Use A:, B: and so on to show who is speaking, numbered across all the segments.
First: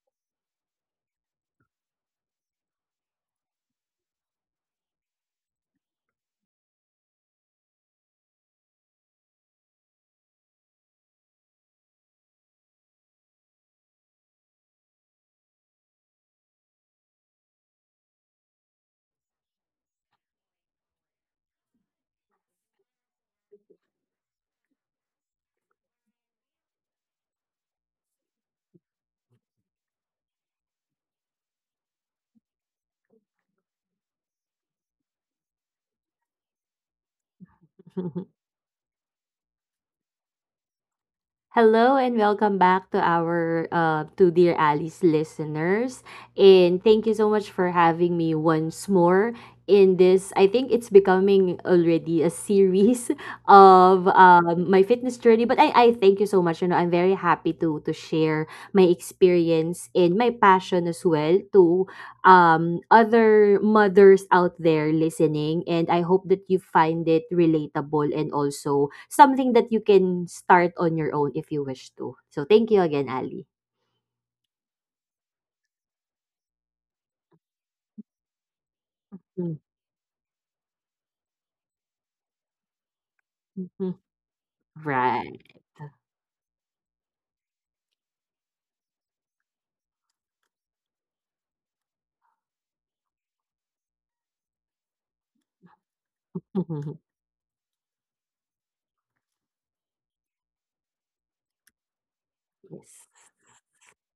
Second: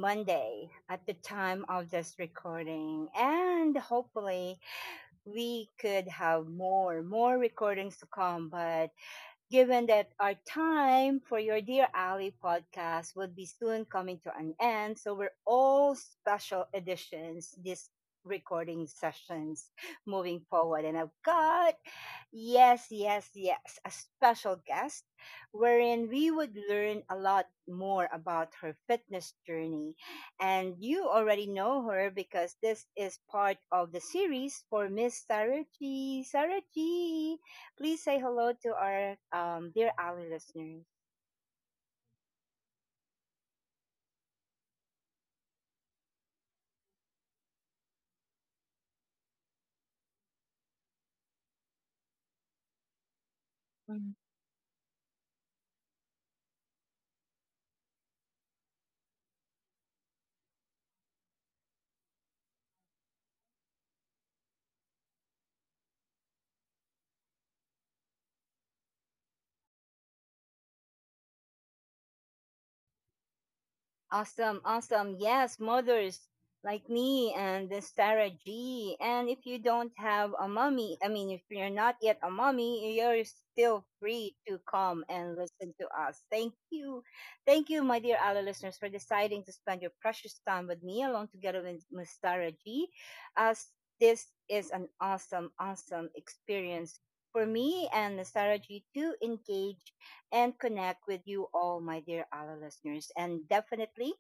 A: Monday at the time of this recording, and hopefully we could have more recordings to come. But given that our time for your Dear Ali podcast would be soon coming to an end, so we're all special editions this recording sessions moving forward. And I've got, yes, yes, yes, a special guest wherein we would learn a lot more about her fitness journey. And you already know her because this is part of the series for Miss Sarah G. Sarah G, please say hello to our dear Ali listeners.
B: Hello and welcome back to our to Dear Alice listeners. And thank you so much for having me once more in this. I think it's becoming already a series of
A: Mm.
B: my fitness journey. But I thank you so much. You know, I'm very happy to share my experience and my passion as well to other mothers out there listening. And I hope that you find it relatable and also something that you can start on your own if you wish to. So thank you again, Ali.
A: Awesome, awesome. Yes, mothers like me and the Sarah G. And if
B: Mm,
A: you don't have a mommy, I mean, if you're not yet a mommy, you're still
B: mhm.
A: free to come and
B: Right.
A: listen to us. Thank you. Thank you, my dear Ali listeners, for deciding to spend your precious time with me along together with Miss Sarah G. As this is an awesome, awesome experience
B: Mhm.
A: for me and Miss Sarah G to engage and connect with you all, my dear ALA
B: Yes.
A: listeners. And definitely,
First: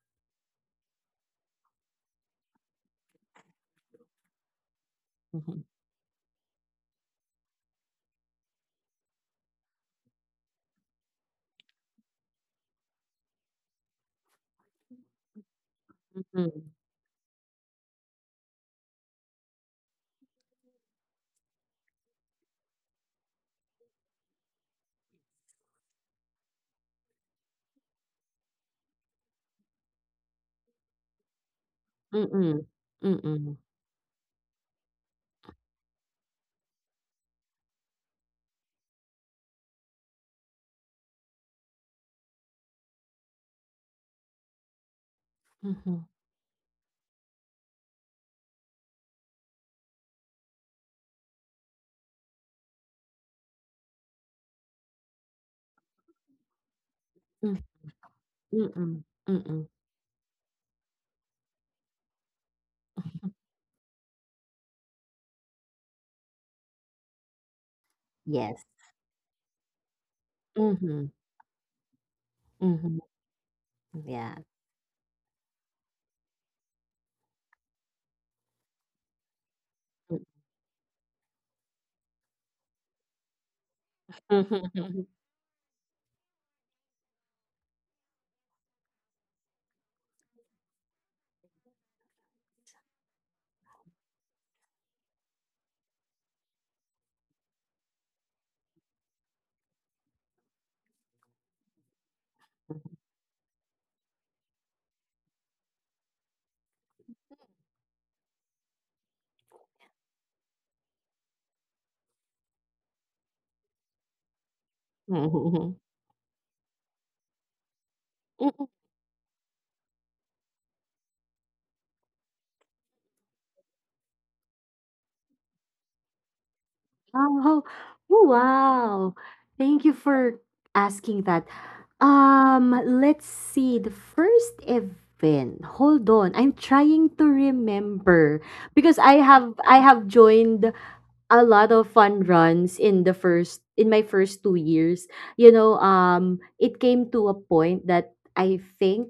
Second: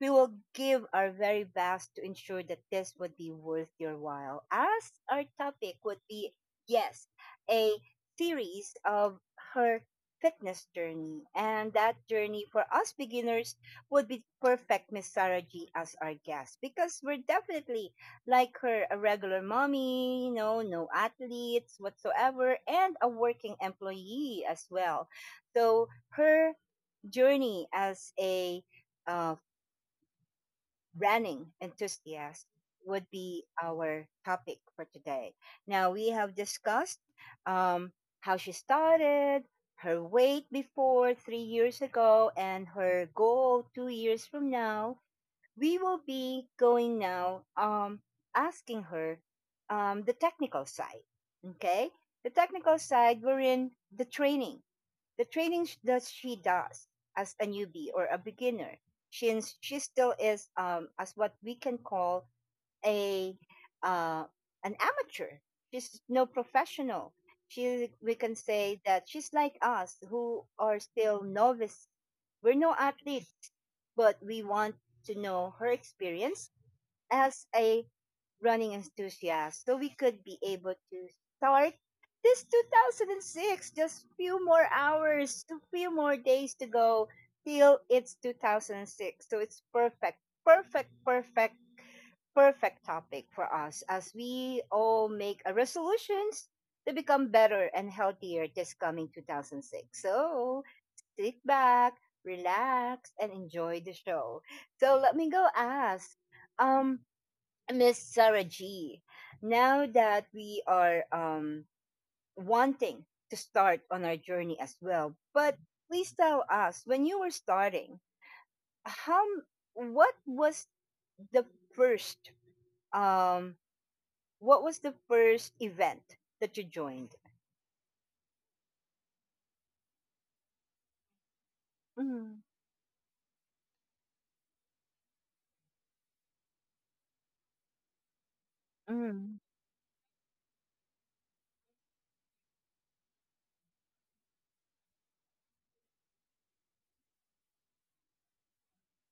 A: we will give our very best to ensure that this would be worth your while, as our
B: Mhm.
A: topic would be, yes, a series of her fitness journey. And that journey for us beginners would be perfect Miss Sarah G as our guest
B: Mhm.
A: because we're definitely like her a regular mommy, you know, no athletes whatsoever, and a working employee as well. So her journey as a uh, running enthusiast
B: Mm-mm.
A: would be
B: Mm-mm.
A: our topic for today. Now we have discussed, um, how she started, her weight before 3 years ago, and her goal 2 years from now. We will
B: Mhm.
A: be going now, asking her, the technical side. Okay, the technical side we're in the training, the training that she does as a
B: Mm,
A: newbie or a beginner,
B: Mm-mm.
A: since
B: Mm-mm.
A: she still is, as what we can call, a uh an amateur. She's no professional. She we can
B: Yes.
A: say that she's like us who are
B: Mm-hmm.
A: still novice. We're no
B: Mm-hmm.
A: athletes, but
B: Yeah.
A: we want to know her experience as a running enthusiast, so we could be able to start this 2006. Just few more hours, a few more days to go till it's 2006. So it's perfect, perfect, perfect, perfect topic for us as we all make a resolutions to become better and healthier this coming 2006. So sit back, relax, and enjoy the show. So let me go ask, um, Miss Sarah G. Now that we are, wanting to start on our journey as well, but
B: Mhm.
A: please tell us when you were starting, how what was the first um, what was the first event that you joined?
B: Oh, oh, wow. Thank you for asking that.
A: Mm,
B: Let's see. The first event. Hold on. I'm trying to remember because I
A: mm,
B: have I have joined a lot of fun runs in the first in my first 2 years. You know, it came to a point that I think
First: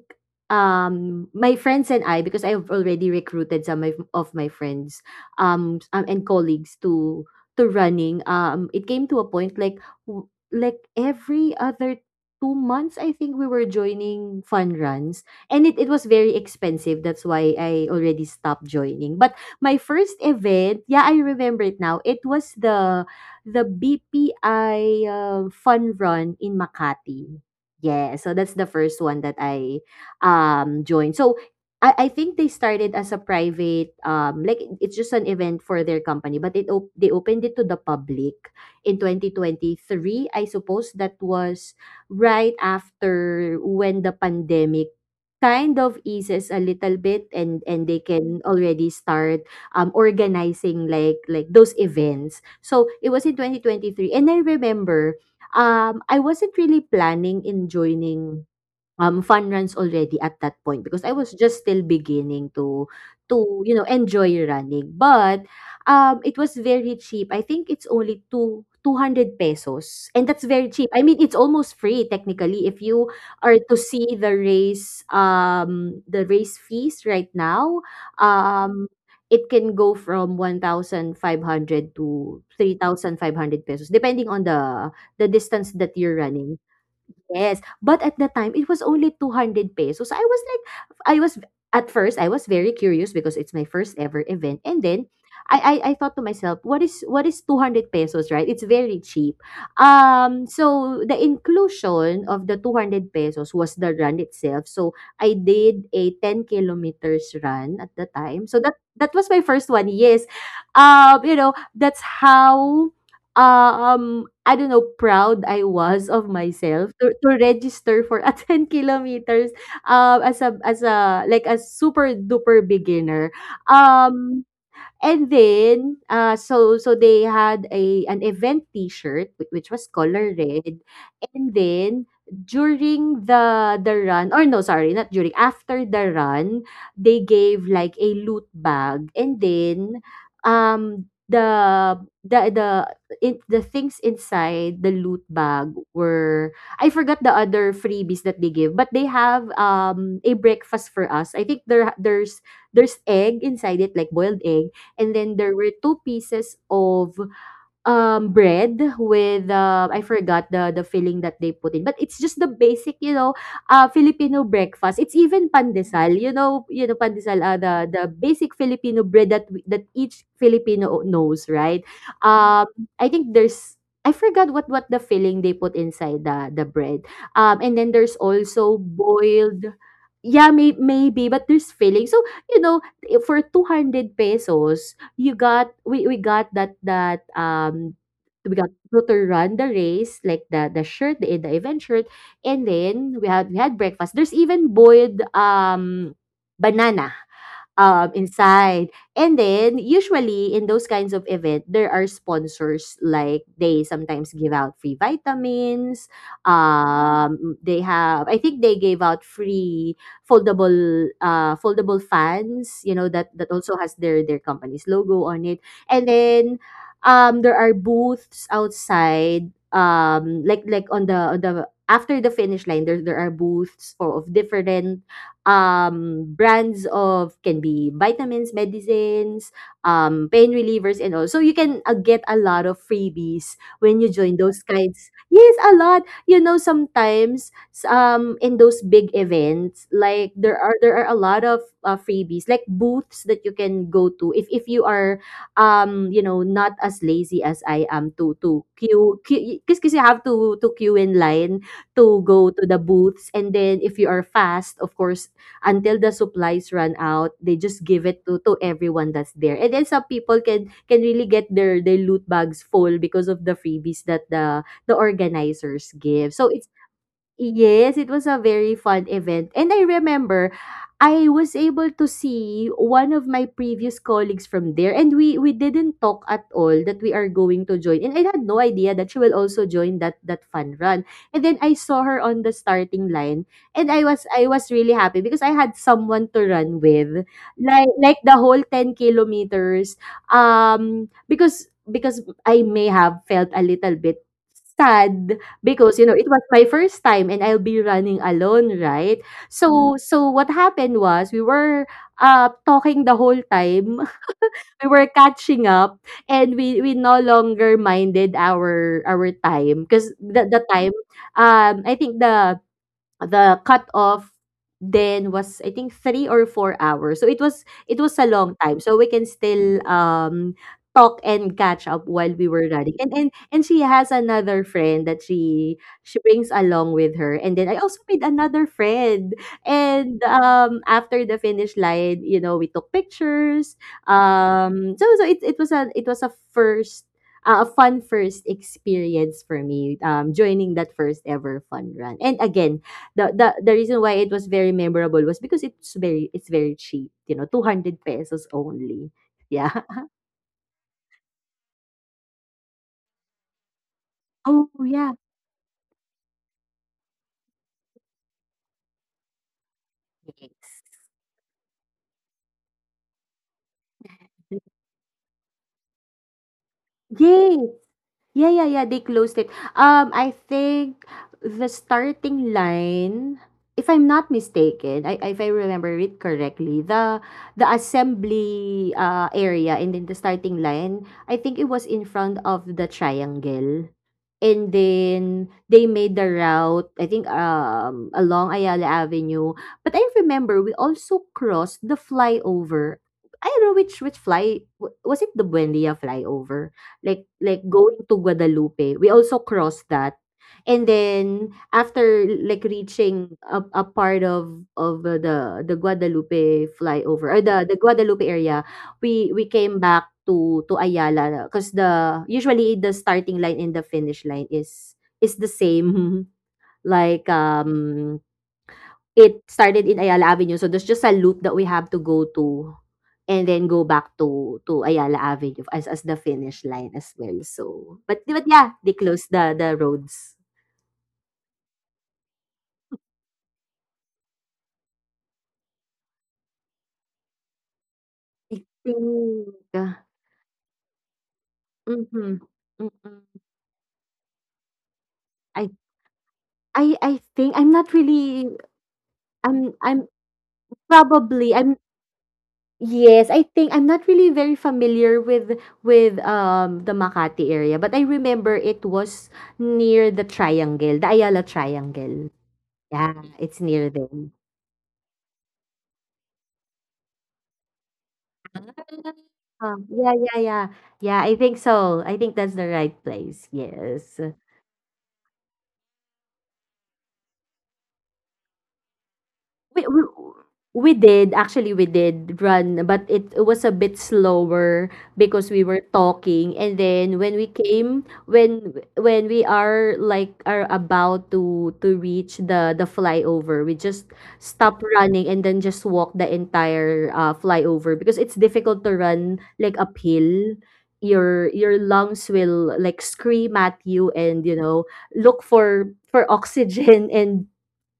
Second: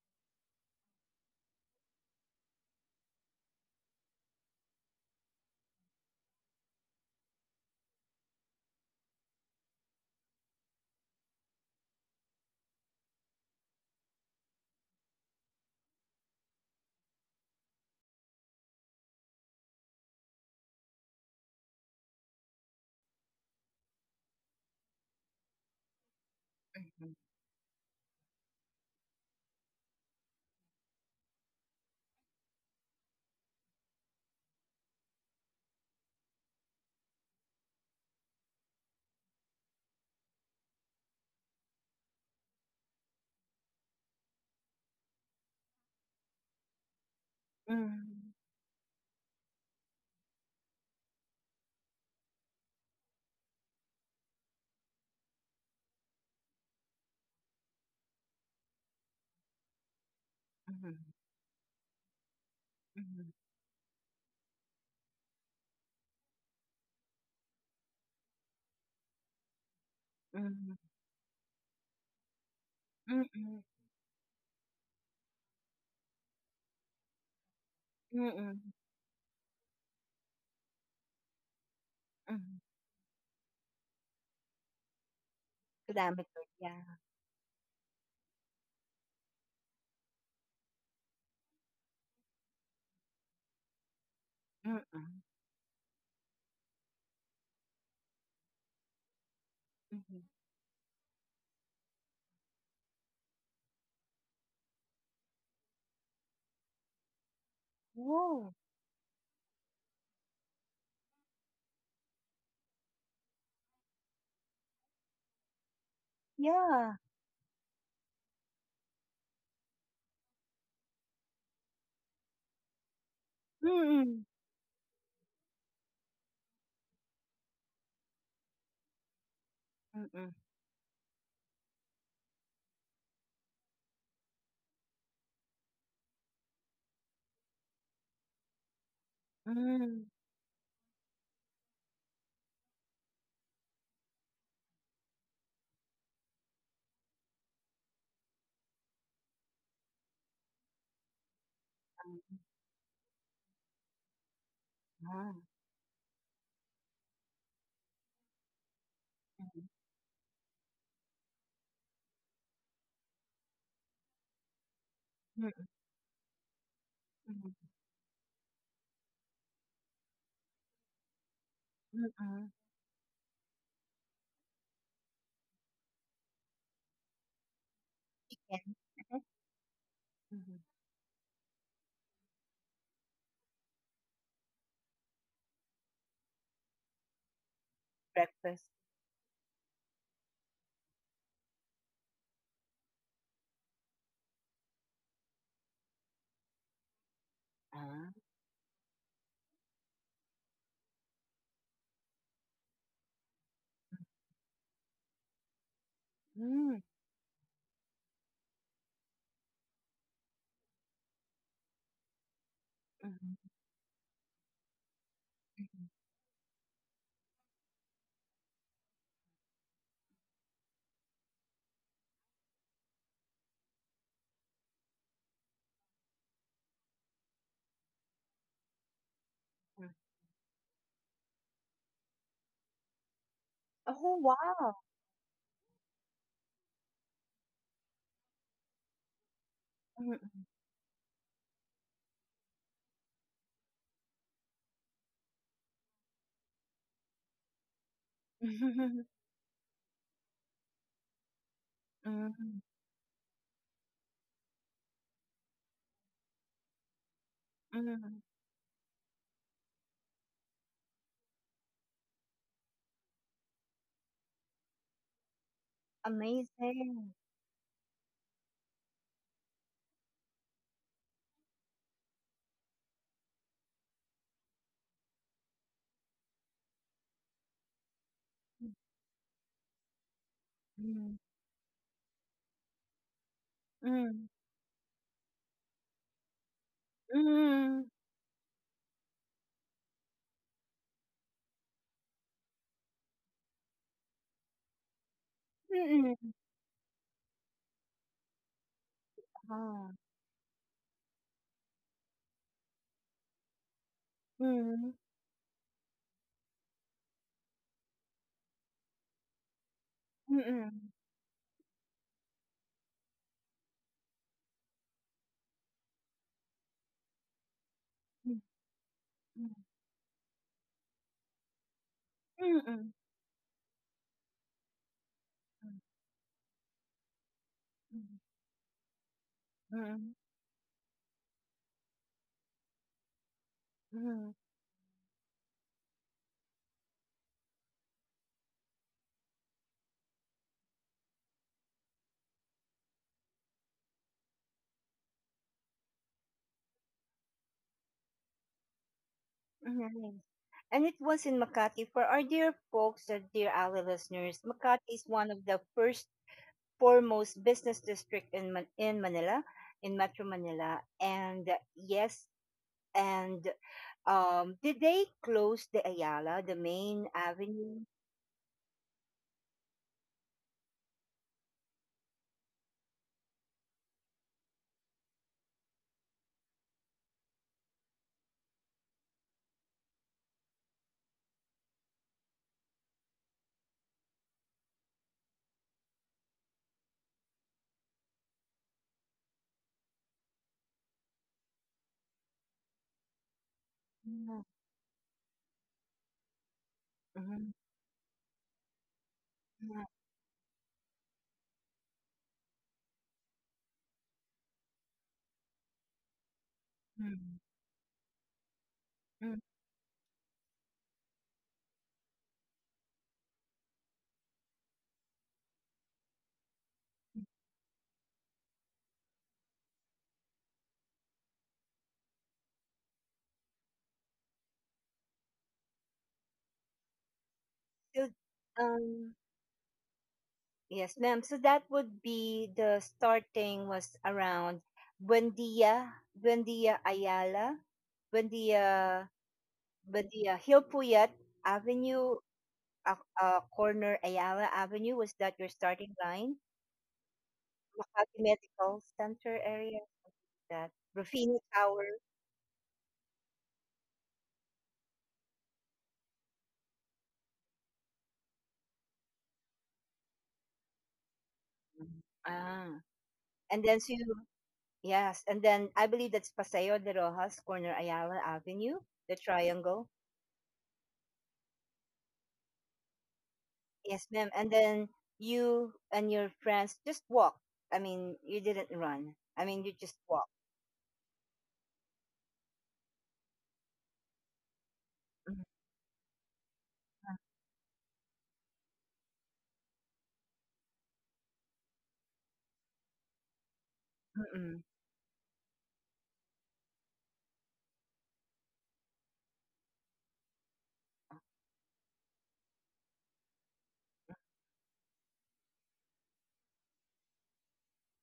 B: my friends and I, because I've already recruited some of my friends and colleagues to running, it came to a point like like every other 2 months I think we were joining fun runs, and it was very expensive. That's why I already stopped joining. But my first event, yeah, I remember it now. It was the BPI fun run in
A: mhm,
B: Makati. Yeah, so that's the first one that I joined. So I think they started as a private, like it's just an event for their company, but they opened it to the public in 2023. I suppose that was right after when the pandemic kind of eases a little bit and they
A: mm,
B: can already start organizing like those events. So it was in 2023, and I remember I wasn't really planning in joining fun runs already at that point,
A: mhm,
B: because I was just still beginning to you know enjoy running. But it was very cheap. I think it's only two 200 pesos, and that's very
A: mhm,
B: cheap. I mean, it's almost free technically. If you
A: mhm,
B: are
A: mhm,
B: to see the race, the race fees right now,
A: mm,
B: um it can go from 1,500 to
A: mhm.
B: 3,500 pesos depending on the distance that you're
A: Kilometer,
B: running.
A: yeah.
B: Yes, but at the time it was only 200 pesos. So I was like, I was at first I was very curious because it's my first ever event. And then
A: Mm,
B: I thought to myself, what is 200 pesos, right? It's very cheap.
A: mhm.
B: So the inclusion of the 200 pesos was the run itself. So I did a 10 kilometers run at the time.
A: Oh,
B: So that was my first one. Yes. You know, that's how I don't know, proud I was of myself
A: yeah.
B: to register for a 10 kilometers, as a like, a super duper beginner.
A: Mm,
B: Um And then they had a an event T-shirt which was color
A: mm,
B: red, and then during the run, or no, sorry, not during, after the run, they gave like a loot bag. And then
A: mm.
B: um the the in the things inside the loot bag were— I forgot the other freebies that they give, but they have a breakfast for us. I think there's egg inside it, like boiled egg. And
A: Ah,
B: then there were 2 pieces of, bread with,
A: mhm,
B: I forgot the filling that they put in, but it's just the basic, you know, Filipino breakfast. It's even
A: mm,
B: pandesal. You know, pandesal,
A: mhm,
B: the basic Filipino bread that we that each Filipino knows, right?
A: mm.
B: Um, I think there's— I forgot what the filling they put inside the bread. And then there's
A: Yeah.
B: also boiled— yeah,
A: Mhm.
B: maybe, but there's filling. So, you know, I for 200 pesos, you got we got that, we
A: Breakfast.
B: got Pluto run the race, like the shirt, the event shirt, and then we had breakfast. There's even boiled, banana,
A: Ah,
B: inside. And then usually, in those kinds of event, there are sponsors. Like, they sometimes give out free vitamins.
A: mm,
B: They have— I think they gave out free foldable, foldable fans, you know, that,
A: mhm,
B: also has their company's logo on it.
A: mhm,
B: And then, there are booths outside, after the finish line. There are booths for of different brands of, can be vitamins, medicines,
A: mm.
B: pain relievers and all. So you can get a lot of freebies when you
A: Oh,
B: join those
A: wow.
B: kinds. Yes, a lot. You know, sometimes in those big events,
A: Mm,
B: there are— there are a lot of freebies, like booths that you can go to, if you are you know not as lazy as I am to
A: mhm.
B: queue, because you have to queue in line to go
A: Mm,
B: to the booths. And then if you are fast, of course, until the supplies run out, they just give
A: mm.
B: it to everyone that's there. And then some people can really get their loot bags full because of the freebies that the organizers give. So it's—
A: Amazing.
B: yes, it was a very fun event. And I remember I was able to see one of my previous colleagues from there, and we didn't talk at all that we are going to join. And I had no idea that she will also join that fun run.
A: Mm,
B: And then I saw her on the starting line, and
A: mm,
B: I was really happy because I had someone to run with.
A: mm.
B: Like the whole 10 kilometers, because I may have felt a little bit sad. Because, you
A: Hmm.
B: know, it was my first time and I'll be running alone, right? Mm. So
A: Ah,
B: what happened was we were, talking the whole time. We
A: mm,
B: were catching up and we no longer minded our time, because
A: mm,
B: the
A: mm,
B: time, I think the cutoff then was I think 3 or 4 hours. So it was— it was a
A: mm.
B: long time. So we can
A: Hmm.
B: still talk and catch up while we were
A: Mm,
B: running. And and she has another friend that she brings along with her. And then I also
A: mm.
B: made another friend.
A: Mm,
B: And after the finish line, you know, we took pictures.
A: mhm,
B: So it was— a it was a first, a fun first experience for me, joining that first ever fun run. And again, the the reason why it was very memorable was because it's very— it's very cheap, you know, 200 pesos only. Yeah.
A: mhm. And it was in Makati. For our dear folks, our dear Ali listeners,
B: Oh,
A: Makati is
B: yeah.
A: one of the first foremost business district in in Manila, in Metro Manila. And, yes, and did they close the Ayala, the main
B: Yes.
A: avenue?
B: Yeah, yeah, yeah. They closed it. I think the starting line, if I'm not mistaken, I if I remember it correctly, the assembly area and then the starting line, I think it was in front of the triangle. And then they made the route, I think along Ayala Avenue. But I remember we also crossed the flyover. I don't know which—
A: Mm,
B: was it the Buendia flyover?
A: mhm,
B: Like going to Guadalupe, we also
A: mhm,
B: crossed that. And then after like reaching a part of the Guadalupe flyover,
A: mhm,
B: or the Guadalupe area,
A: mhm.
B: we came back to Ayala, because the usually the starting line and the finish line is the same. Like um It started in Ayala Avenue, so there's just a loop that we have to go to, and then go back to Ayala Avenue as the finish line as well. So
A: So,
B: but yeah, they
A: um,
B: closed the roads.
A: Yes, ma'am. So that would be the starting was around Buendia, Buendia Ayala,
B: I think,
A: Buendia, Buendia Hill Puyat Avenue,
B: mhm, mm.
A: corner Ayala Avenue. Was that your
B: I
A: starting line?
B: I think I'm not
A: Makati
B: really—
A: Medical Center
B: I'm
A: area.
B: I'm
A: That Rufino
B: probably— I'm
A: Tower.
B: yes, I think I'm not really very familiar with the Makati area, but I remember it was near the triangle, the Ayala
A: Mhm.
B: Triangle.
A: Ah,
B: Yeah, it's
A: and then so
B: near
A: you,
B: them.
A: yes, and then I believe that's Paseo de Rojas, corner Ayala Avenue, the triangle.
B: Yeah, yeah, yeah. Yeah, I think so. I think that's the right place.
A: Yes,
B: Yes.
A: ma'am. And then you and your friends just walk. I mean, you didn't run. I mean, you
B: We,
A: just
B: we
A: walk.
B: we did— actually we did run, but it was a bit slower because we were talking. And then when we came, when we are are about to reach the flyover, we just
A: Mm-mm.
B: stop running and then just walk the entire, flyover, because it's difficult to run like uphill. Your lungs will like scream at you and, you know, look for oxygen and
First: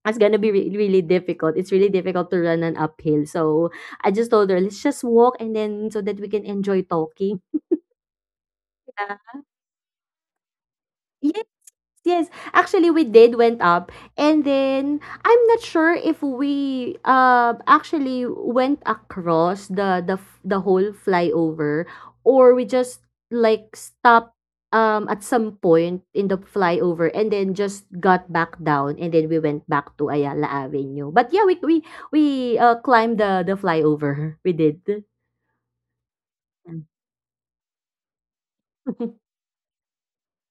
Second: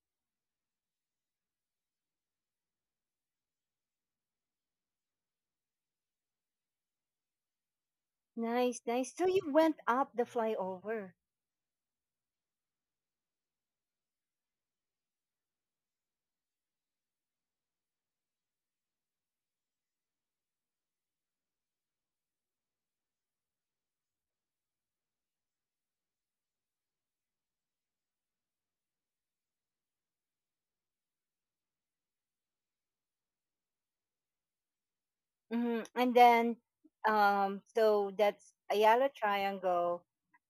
B: it's gonna be really difficult. It's really difficult to run an uphill. So I just told her, let's just walk, and then so that we can enjoy talking.
A: Nice, nice. So you went up the flyover.
B: Yeah. Yes, actually we did went up and then I'm not sure if we actually went across the whole flyover, or we just like stopped at some point in the flyover and then just got back down, and then we went back to Ayala Avenue. But yeah, we climbed the flyover. We did.
A: Hmm. And then, so that's Ayala Triangle,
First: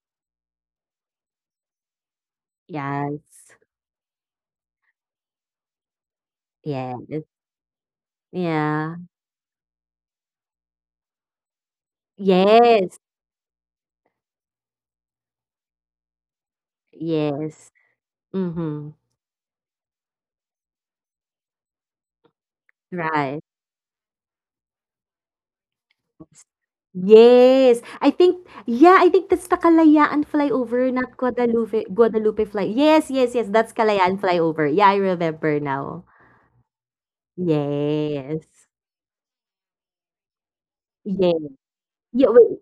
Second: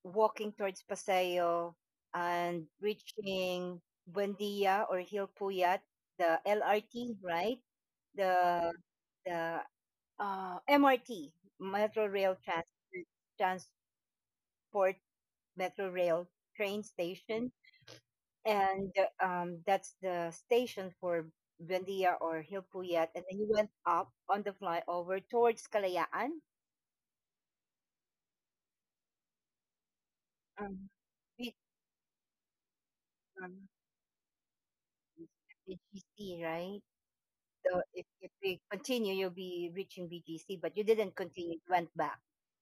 A: walking towards Paseo and
B: Yes.
A: reaching Buendia or Hilpuyat, the LRT,
B: Yes.
A: right? The
B: Yeah.
A: the MRT, Metro Rail
B: Yes.
A: Transport, metro rail train station,
B: Yes. Mm-hmm.
A: and, that's the station for Buendia or Hilpuyat, and then
B: Right.
A: you went up on the flyover towards Kalayaan.
B: Yes, I think yeah, I think that's the Kalayaan
A: Um,
B: flyover, not
A: we,
B: Guadalupe Guadalupe fly yes, yes, yes,
A: um,
B: that's Kalayaan flyover. Yeah, I remember now.
A: BGC, right? So if we
B: Yes.
A: continue, you'll be reaching BGC, but you didn't
B: Yes.
A: continue, you went back.
B: Yeah, wait.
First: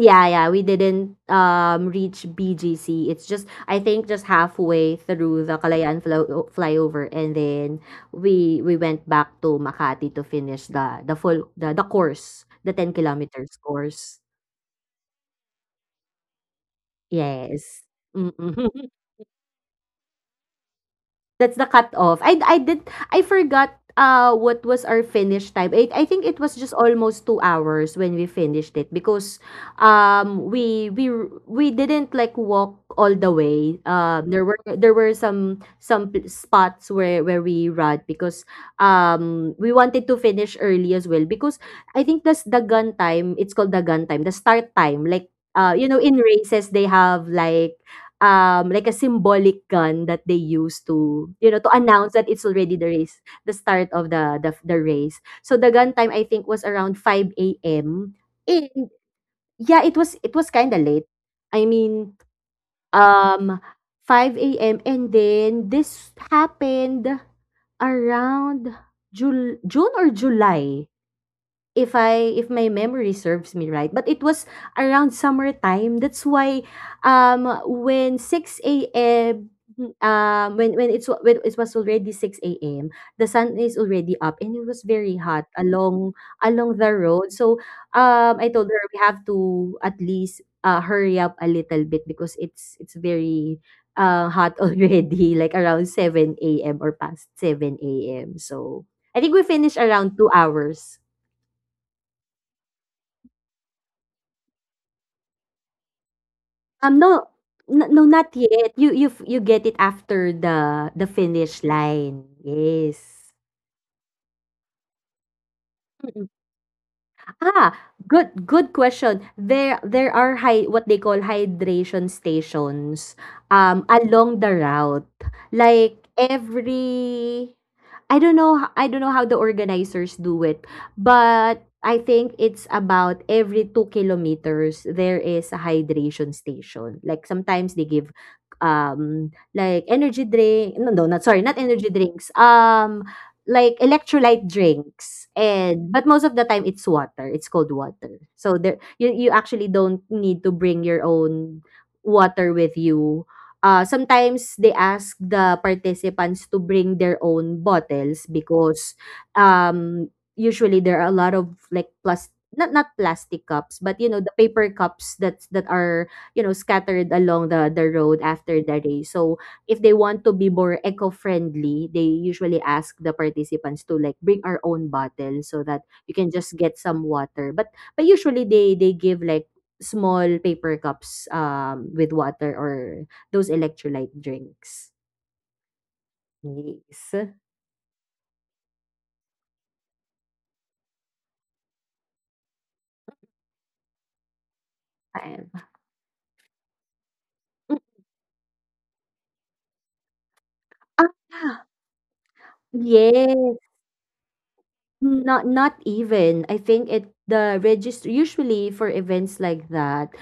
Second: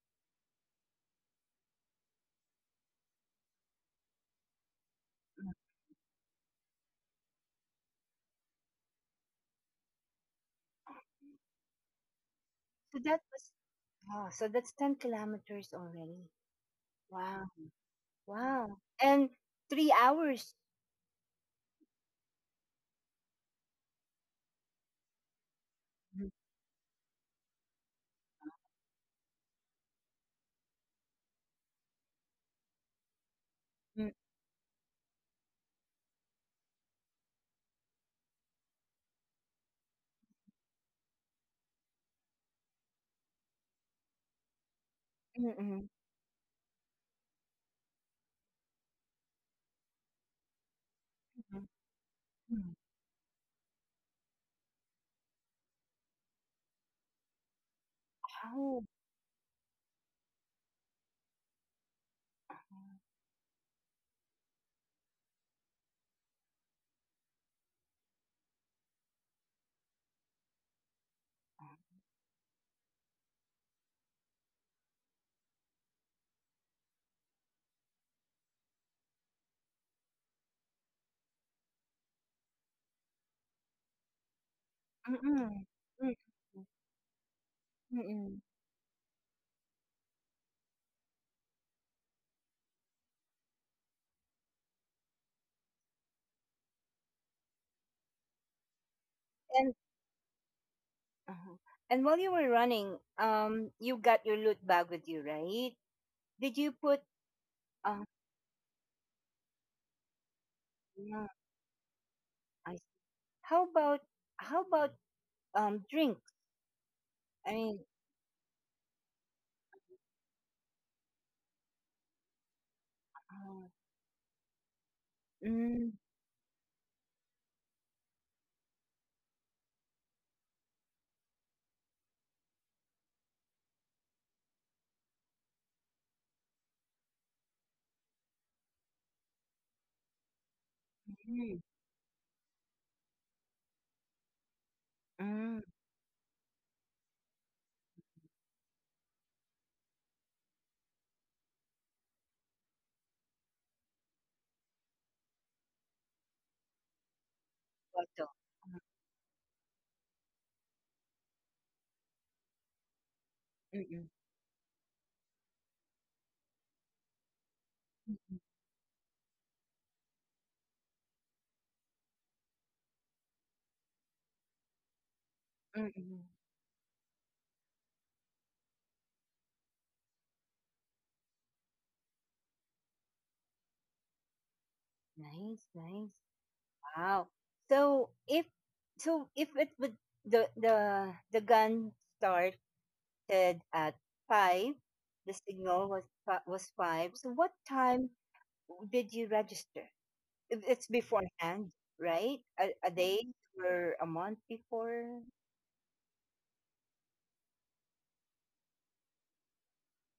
B: Yeah, yeah, we didn't, reach BGC. It's just I think just halfway through
A: Mm.
B: the Kalayaan flo flyover, and then we went back to Makati to finish the full the course, the ten
A: So that was,
B: kilometers course.
A: oh, so that's 10 kilometers already. Wow,
B: Yes. Mm.
A: wow. And 3 hours.
B: That's the cutoff. I forgot what was our finish time. I think
A: Mm,
B: it was just almost 2 hours when we finished it, because um we we we didn't like walk all the way.
A: mm,
B: There were spots where we ran because we wanted to finish early as well, because I think that's the gun time. It's called the gun time. The start time, like,
A: mm, mm,
B: you know, in races they have like, like a symbolic gun that they use to, you know,
A: mm,
B: to announce that it's
A: mm.
B: already the race, the start of the race. So the gun time, I think, was around 5 AM.
A: How?
B: And yeah, it was kind of late. I mean, um 5 AM, and then this happened around June or July, if I if my memory serves me right. But it was around summertime. That's why, when 6 a.m., when it was already 6 a.m., the sun is already up and it was very hot
A: Mm.
B: along
A: Mm.
B: the road. So
A: Mm.
B: I told her we have to at least hurry up a little bit, because it's very hot already, like around 7 a.m. or past 7 a.m. So I think we
A: And
B: finished around 2 hours.
A: uh and while you were running, you got your loot bag with you, right? Did you put?
B: No, no,
A: um?
B: not yet. You you get it after the
A: Yeah,
B: finish line,
A: I see.
B: yes.
A: How about how about drinks? I
B: Ah,
A: mean,
B: good question. There are hy what they call hydration stations,
A: uh,
B: along the route.
A: mm,
B: Like every, I don't know I don't know how the organizers do it, but I think it's about every 2 kilometers there is a hydration station. Like sometimes they give, like energy drink, not, sorry, not
A: mm,
B: energy drinks, like electrolyte drinks.
A: mm,
B: And but most of the time it's water, it's cold water, so there you, you actually don't need to bring your own water with you. Sometimes they ask the participants to bring their own bottles
A: bottle. Uh,
B: because, um, usually there are a lot of like plus not plastic cups but, you
A: Mm-mm,
B: know, the paper cups that are, you know, scattered along the road
A: mm-mm,
B: after the race. So if they want to be more eco-friendly, they usually ask the participants to like bring our own bottle so that you
A: mm-mm.
B: can just get some water. But usually they give like small paper cups, with water or those electrolyte drinks.
A: Nice, nice.
B: Yes.
A: Wow. So if so if it would, the gun start started at five. The
B: Ayan.
A: signal was was five. So what time did you register? If it's
B: Mm, ah,
A: beforehand, right? A day
B: yes.
A: or a month before?
B: Mm, not even. I think it the register usually for events like that,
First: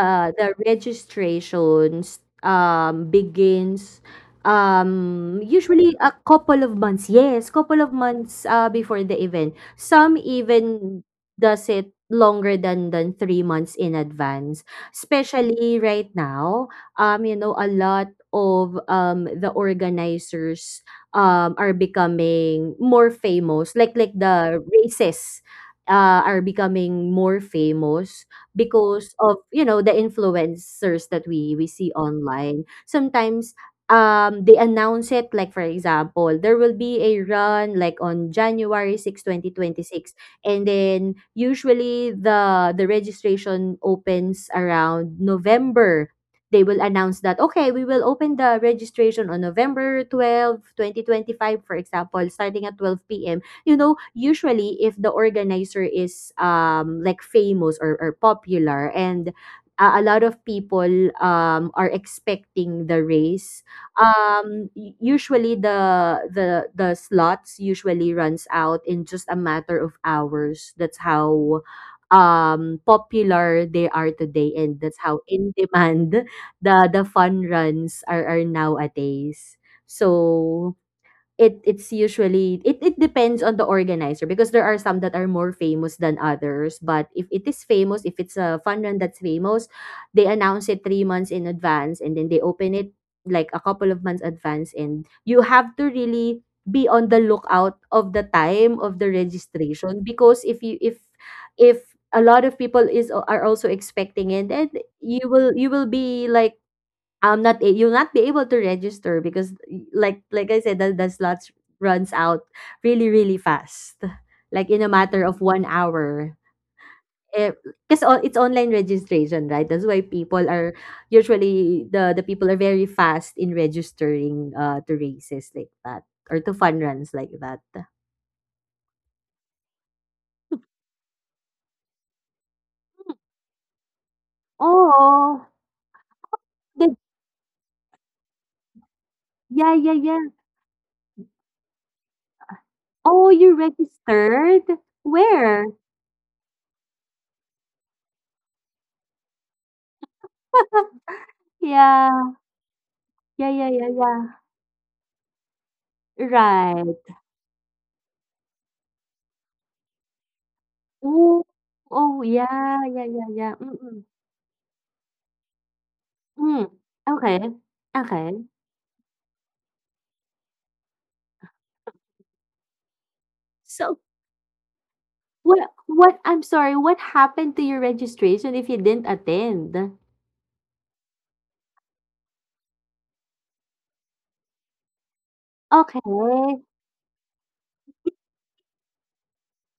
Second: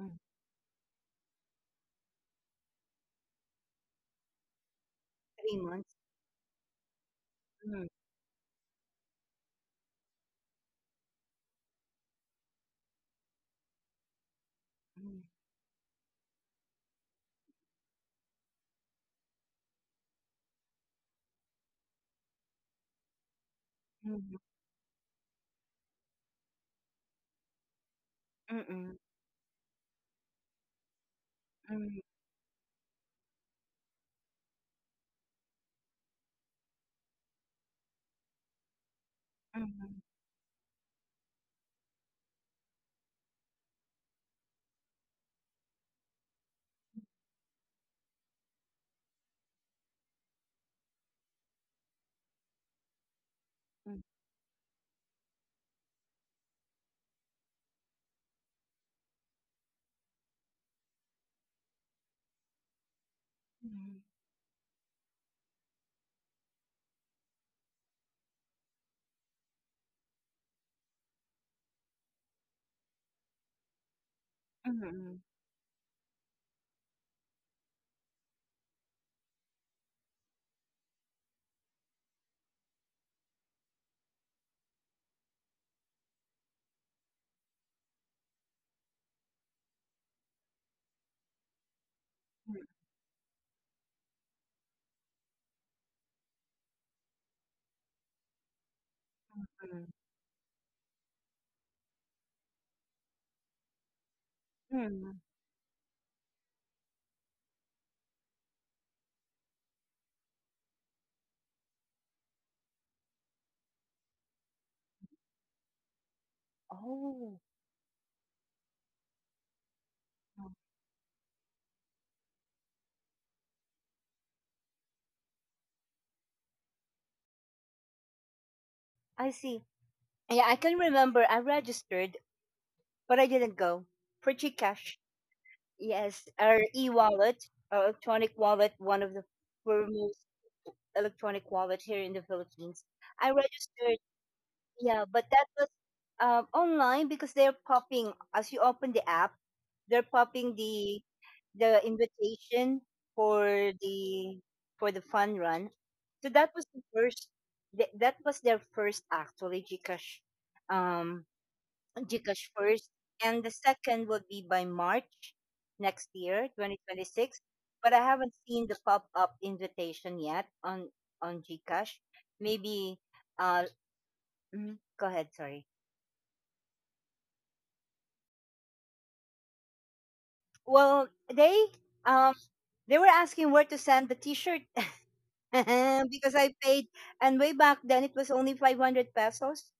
A: Mm.
B: the registrations begins,
A: Three
B: usually
A: months.
B: a couple of months. Yes, couple
A: Mm,
B: of months, before the event. Some even does it longer than 3 months in advance.
A: mm,
B: Especially right now, you know, a lot of, the organizers, are becoming more famous, like,
A: mm,
B: the races, are becoming more famous
A: mm,
B: because of, you know, the influencers that we see
A: mm,
B: online. Sometimes they announce it like, for example, there will be a run like on January 6
A: mm,
B: 2026 and then usually the registration opens around November. They will announce that, okay, we will open the registration on november 12 2025, for example, starting at 12 p.m. You know,
A: mm,
B: usually if the organizer is, like, famous or, popular, and a lot of people, are expecting the race,
A: mm,
B: usually the slots usually runs out in just a matter of hours. That's how popular they are today, and that's
A: mm,
B: how in demand the fun runs are nowadays. So it it's usually it, it depends on the organizer, because there are some that are more famous than others. But if it is famous, if it's a fun run that's famous, they announce it 3 months in advance, and then they
A: mm,
B: open it like a couple of months advance. And you have to really be on the lookout of the time of the
A: mm,
B: registration, because if a lot of people is are also expecting it, then
A: mm.
B: you will be like, I'm not a- you'll not be able to register because, like I said, the slots runs out really fast, like in a matter of 1 hour,
A: Oh,
B: because it's online registration, right? That's why people are, usually the people are very fast in registering, to races like that or to fun runs like that.
A: I see. Yeah, I can remember I registered, but I didn't go for Gcash.
B: Oh,
A: Yes, our
B: the,
A: e-wallet, our electronic wallet, one of the
B: yeah, yeah,
A: foremost
B: yeah.
A: electronic wallet here in the Philippines.
B: Oh,
A: I
B: you
A: registered,
B: registered
A: yeah, but that
B: where?
A: was, online because they're popping as you open the app, they're popping the the
B: Yeah,
A: invitation
B: yeah, yeah,
A: for
B: yeah, yeah.
A: the fun run. So that was the
B: Right.
A: first. That was their first actually Gcash, um
B: Oh, oh,
A: Gcash
B: yeah,
A: first,
B: yeah, yeah,
A: and the
B: yeah, mm,
A: second will be by March next year,
B: mm.
A: 2026.
B: Okay,
A: But I haven't
B: okay.
A: seen the pop-up invitation yet on Gcash. Maybe. uh,
B: So,
A: mhm, go ahead.
B: what
A: Sorry.
B: what, I'm sorry, what happened to your registration if you didn't attend?
A: Well, they um they were asking where to send the T-shirt
B: Okay.
A: because I paid, and way back then it was only 500 pesos.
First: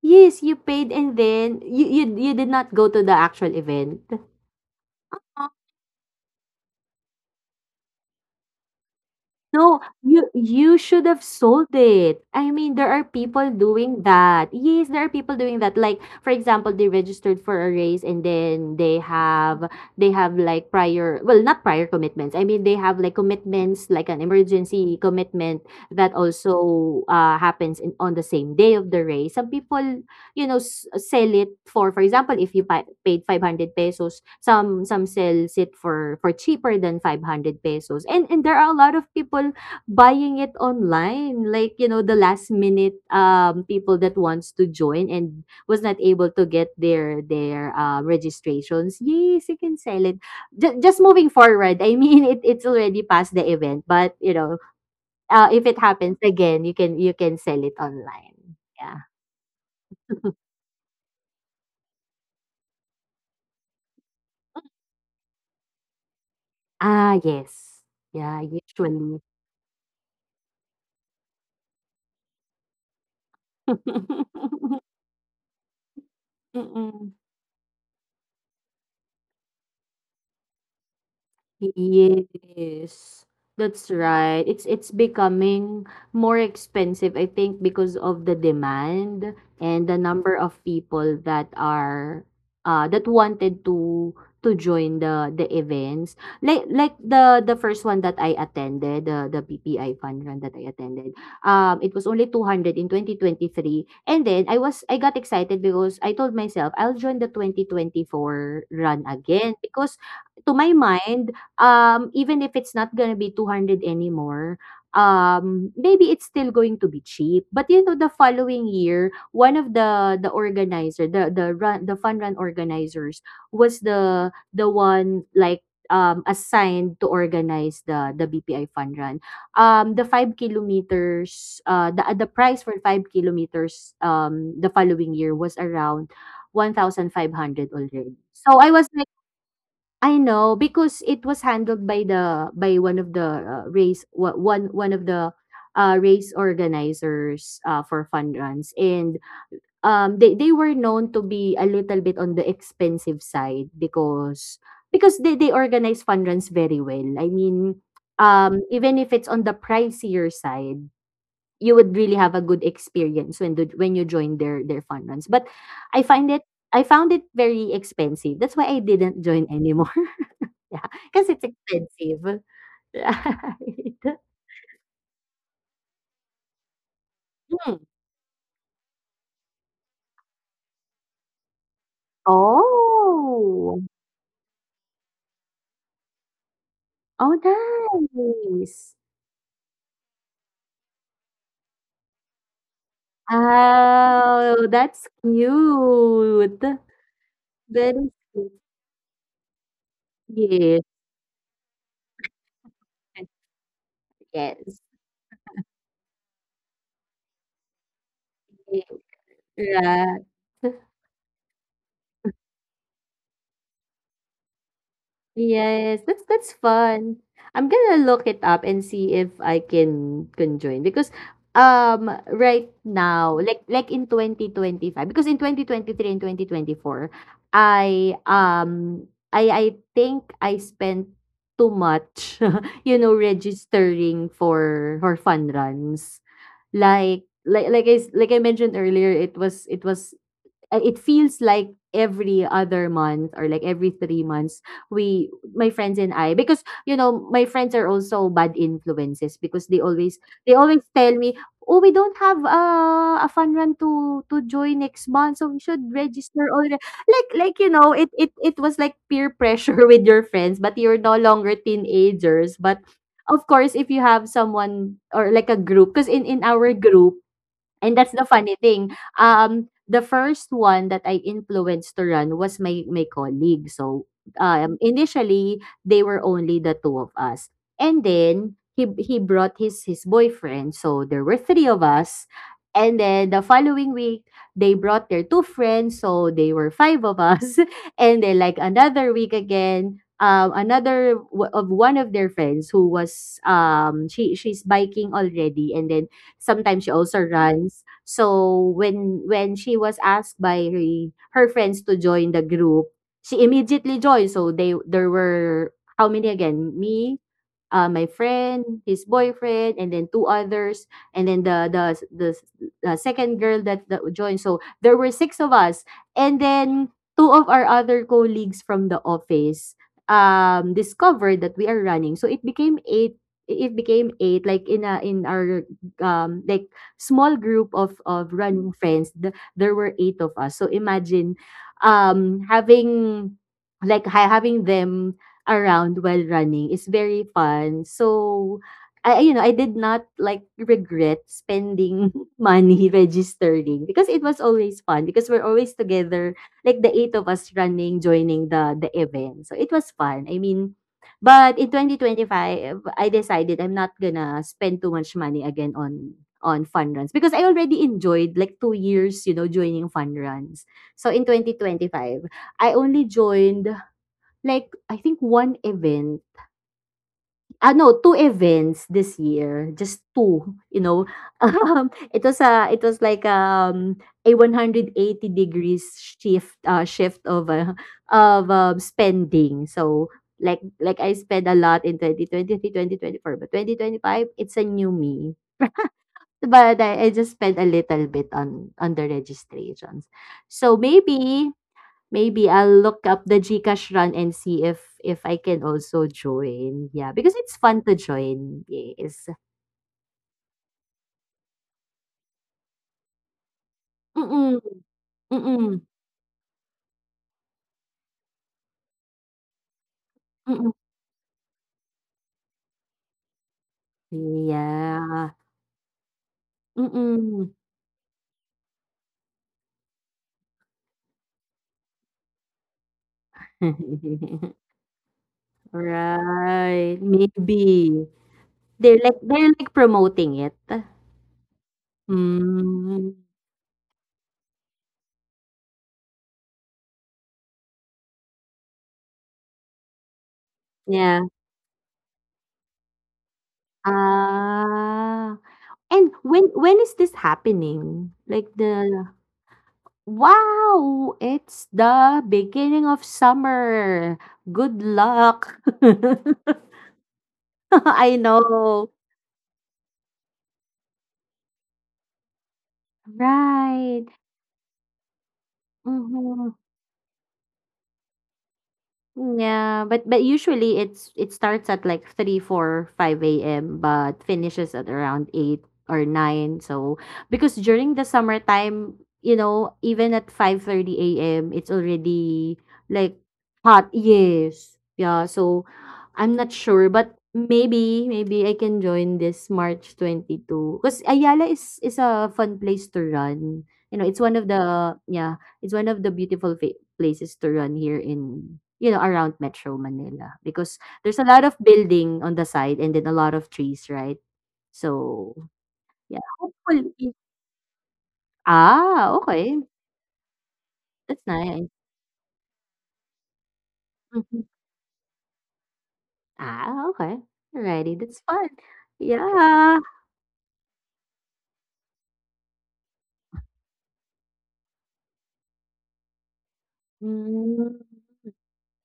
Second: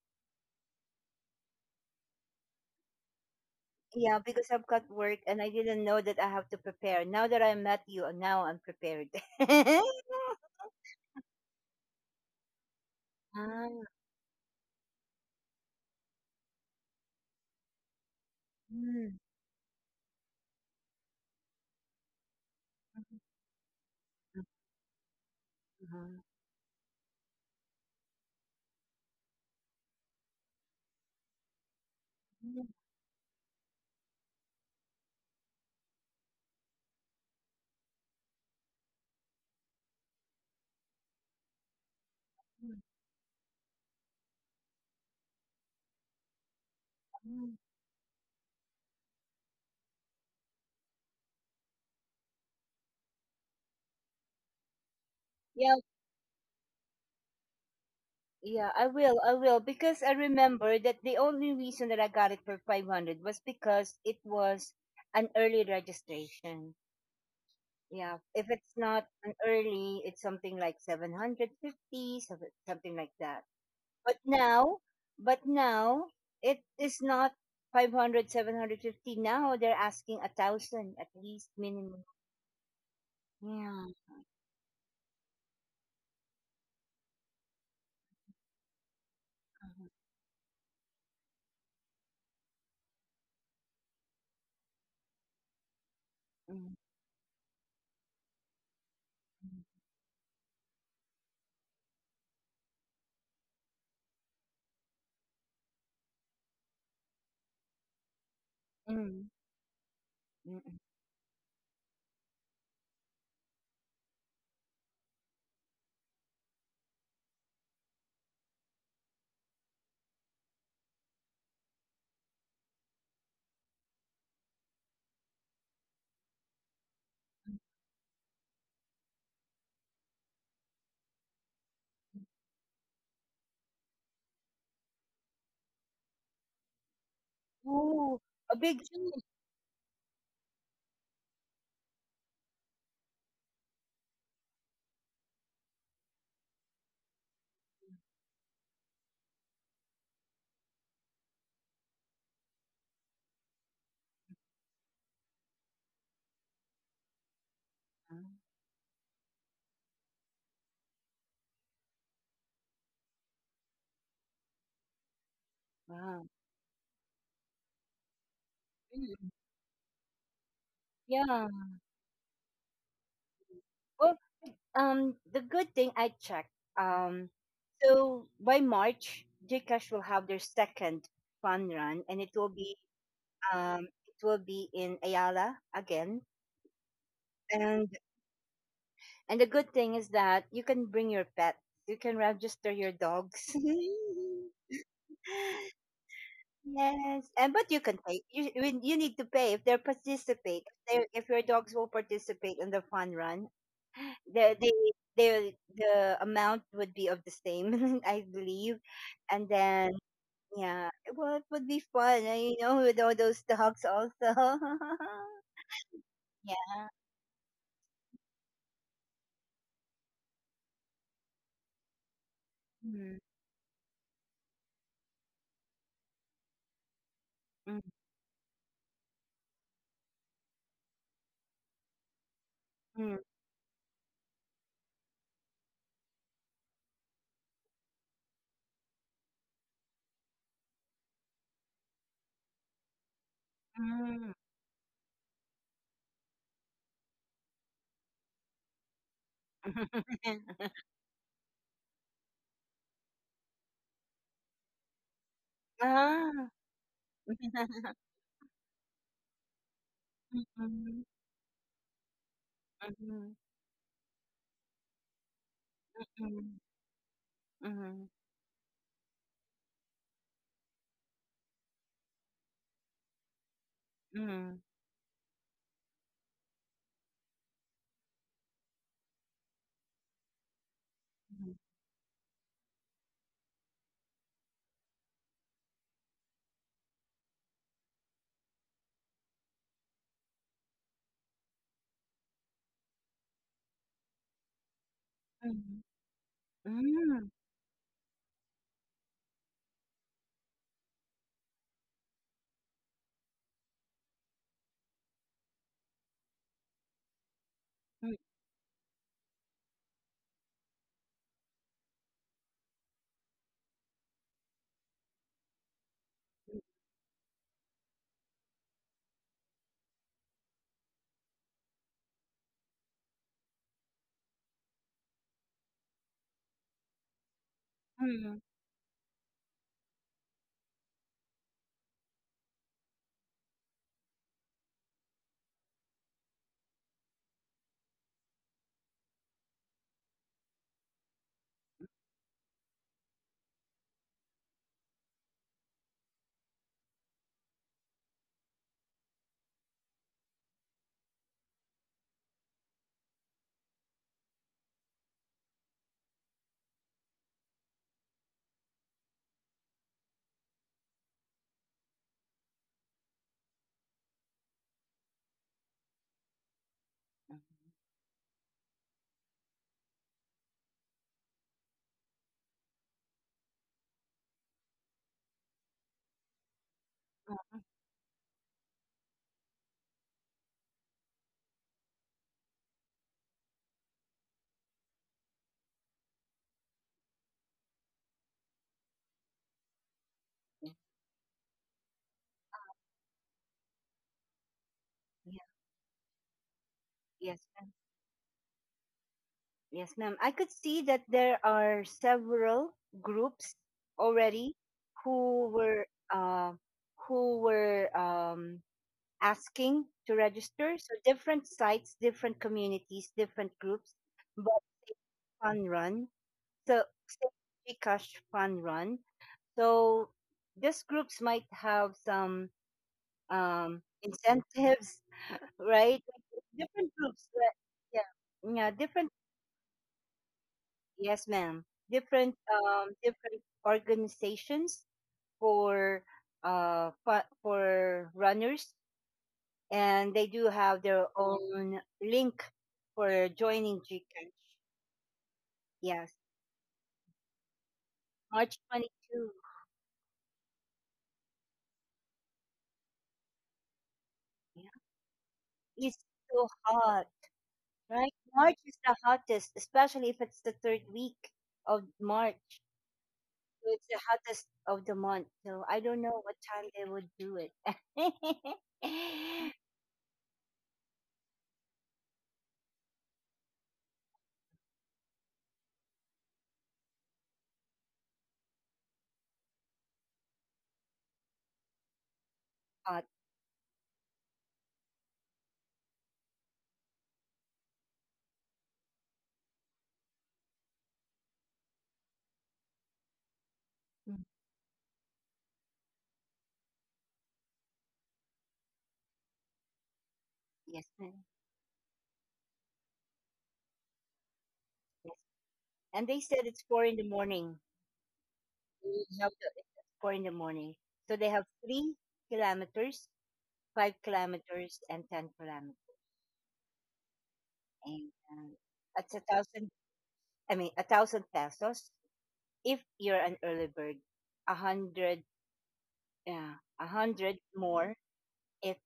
B: Yes, you paid and then you did not go to the actual event?
A: Yeah, because I've got work and I didn't know that I have to prepare. Now that I met you, now I'm prepared.
B: No, you should have sold it. I mean, there are people
A: Ah,
B: doing that. Yes, there are people doing that. Like, for example, they registered for a race and then
A: mm.
B: they have like prior, well, not prior commitments. I mean, they have like
A: Uh-huh.
B: commitments, like an emergency commitment that also happens on the same day of the race. Some people, you know, sell it. For example, if you
A: Mm,
B: paid 500 pesos, some sells it for cheaper than 500 pesos. And there are a lot of people buying it online, like, you know, the last
A: mm,
B: minute, people that wants to join and was not able to get
A: mm.
B: their registrations. Yes, you can sell it. Just moving forward, I mean, it, it's already past the event, but you know, if
A: Yeah,
B: it happens again, you can sell it online,
A: yeah,
B: yeah.
A: I will, because I remember that the only reason that I got it for 500 was because it was an early registration.
B: Ah, yes.
A: Yeah,
B: Yeah,
A: if it's not
B: usually.
A: an early, it's something like 750, something like that. But now, but now it is
B: Mm.
A: not 500, 750. Now they're asking a thousand at least minimum.
B: Yes,
A: Yeah.
B: that's right. It's becoming more expensive, I think, because of the demand and the number of people that are that wanted to join the events. Like
A: Mm-hmm.
B: like the first one that I attended, the PPI fund run that I attended. It was only 200 in 2023. And then I got excited because I told myself I'll join the 2024 run again because, to my
A: Mm-hmm.
B: mind, even if it's not gonna be 200 anymore, maybe it's still going to be cheap. But you know, the following year, one of the organizer, the run, the fun run organizers was the one like, assigned to organize the BPI fun run. The 5 kilometers, the price for 5 kilometers, the following year was around 1,500 already.
A: Oh,
B: So
A: a
B: I
A: big
B: was like,
A: change.
B: I know, because it was handled by the by one of the one one of the race organizers, for fun runs. And they were known to be a little bit on the expensive side, because they organize fun runs very well. I mean,
A: Huh?
B: even if it's on the pricier side, you would really have a good experience when when you join their fun runs. But I find
A: Wow.
B: it I found it very expensive. That's why I didn't
A: Mm,
B: join anymore. Yeah, cause it's
A: yeah.
B: expensive, right?
A: Well, the good thing I checked. Um,
B: Hmm.
A: so by March, Gcash will have their second fun run, and
B: Oh.
A: it will be in Ayala again. And
B: Oh, nice.
A: and the good thing is that you can bring your pets. You can register your dogs.
B: Oh, that's cute.
A: Yes, and but you can
B: Very
A: pay. You
B: cute.
A: you you need to pay if they participate. If,
B: Yes,
A: they, if your dogs will participate in the fun run. the the
B: yes,
A: the amount would be of the same, I believe.
B: yes.
A: And then,
B: Right.
A: yeah, well, it would be fun, with all those dogs also.
B: Yes, that's
A: Yeah.
B: fun. I'm gonna look it up and see if I can join because right
A: Mm,
B: now, like in 2025, because in 2023 and 2024
A: mm,
B: I um I think I spent too much
A: mm,
B: registering for fun runs. Like I mentioned earlier, it feels like every other month or like every three
A: mm.
B: months we, my friends and i, because my friends are also bad influences, because they always tell me, oh, we don't have a fun run to join next month, so we should register
A: Ah.
B: already. Like it was like peer pressure with your friends, but you're
A: Mhm,
B: no longer teenagers. But
A: mhm,
B: of course, if you have someone or like a group, because in
A: mhm,
B: our group. And
A: mhm,
B: that's the funny thing. The first one that I influenced to run was my colleague. So,
A: mhm,
B: initially they were only the two of us, and then he brought his boyfriend. So there were
A: mhm,
B: three of us, and then the following week they brought their two friends. So they were five of us, and then, like, another week again. Another w- of one of their friends who was, she's biking already,
A: mhm,
B: and then sometimes she also runs. So when she was asked by her friends to join the group, she immediately joined. So they, there were how many again? Me, my friend, his boyfriend, and then two others, and then the, the second girl that joined. So there were six of us, and then two of our other colleagues from the office discovered that we are running. So it became eight. It became eight, like in a in our, um like small group of
A: mhm,
B: running friends. There were eight of us, so imagine having, having them around while running is very fun. So I, I did not, like, regret spending money registering, because it was always fun, because we're always together, like the eight of us running, joining the event. So it was fun. I mean, but in 2025, I decided I'm not gonna spend too much money again on fun runs, because I already enjoyed like 2 years, joining fun runs. So in 2025, I only joined, like, I think one event.
A: mhm,
B: Ah, no, two events this year, just two. It was like, a 180 degrees shift of, spending. So, like I spent a lot in twenty four, but 2025, it's a new me. But I just spent a little bit on the registrations.
A: mhm.
B: So, maybe, maybe I'll look up the GCash run and see if I
A: Yeah.
B: can also join. Yeah, because
A: Yes.
B: it's fun to join. Yes.
A: Yes, ma'am. I could see that there are several groups already
B: Mm-mm.
A: who
B: Mm-mm.
A: were, uh, who were um, asking to
B: Mm-mm.
A: register. So different sites, different communities, different groups, but
B: Yeah.
A: fun run. So say
B: Mm-mm.
A: Gcash fun run. So these groups might have some, incentives, right? Different
B: Right.
A: groups, right? Yeah,
B: Maybe.
A: yeah,
B: They're
A: different.
B: like they're like promoting it.
A: Yes, ma'am. Different um
B: Mm.
A: different organizations for for runners, and they do have their
B: Yeah.
A: own link for joining Gcash.
B: Ah. And
A: Yes.
B: when is this happening? Like
A: March
B: the
A: 22.
B: Wow! It's the beginning of summer.
A: Yeah.
B: Good luck.
A: It's so hot, right?
B: I
A: March is
B: know.
A: the hottest, especially if it's the third week of March. So it's the
B: Right.
A: hottest of the month. So I don't know what
B: Mhm.
A: time they would do it.
B: Yeah, but usually it starts at like 3, 4, 5 a.m., but finishes at around 8 or 9. So because during the summertime, even at 5:30 a.m. it's already,
A: Hot.
B: like, hot. Yes. Yeah, so I'm not sure, but maybe I can join this March 22 because Ayala is a fun place to run. You know, it's
A: Mm.
B: one of the, yeah, it's one of the beautiful places to run here in, around Metro Manila, because
A: Yes,
B: there's
A: ma'am.
B: a lot of building on the side and then a lot of trees, right?
A: Yes.
B: So
A: And they
B: yeah,
A: said it's four in the
B: hopefully.
A: morning.
B: Ah, okay,
A: It's 4 in the morning, so
B: that's
A: they have
B: nice.
A: 3 kilometers, five
B: Mhm.
A: kilometers, and 10 kilometers.
B: Ah, okay, alrighty,
A: And,
B: that's fun.
A: that's a thousand.
B: Yeah.
A: I mean, a thousand pesos. If you're an early bird, a hundred, yeah, a hundred
B: Mm.
A: more if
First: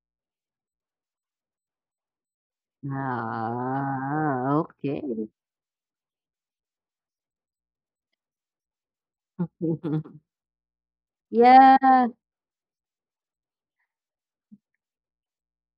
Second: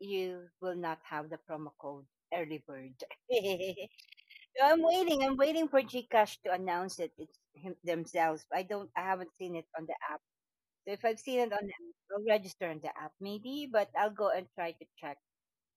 A: you will not have the promo code early bird. So
B: Ah,
A: I'm waiting.
B: okay.
A: I'm waiting for Gcash to announce it. It's him, themselves. I don't. I haven't seen it on the app. So if I've seen it on,
B: Yeah.
A: I'll register on the app maybe, but I'll go and try to check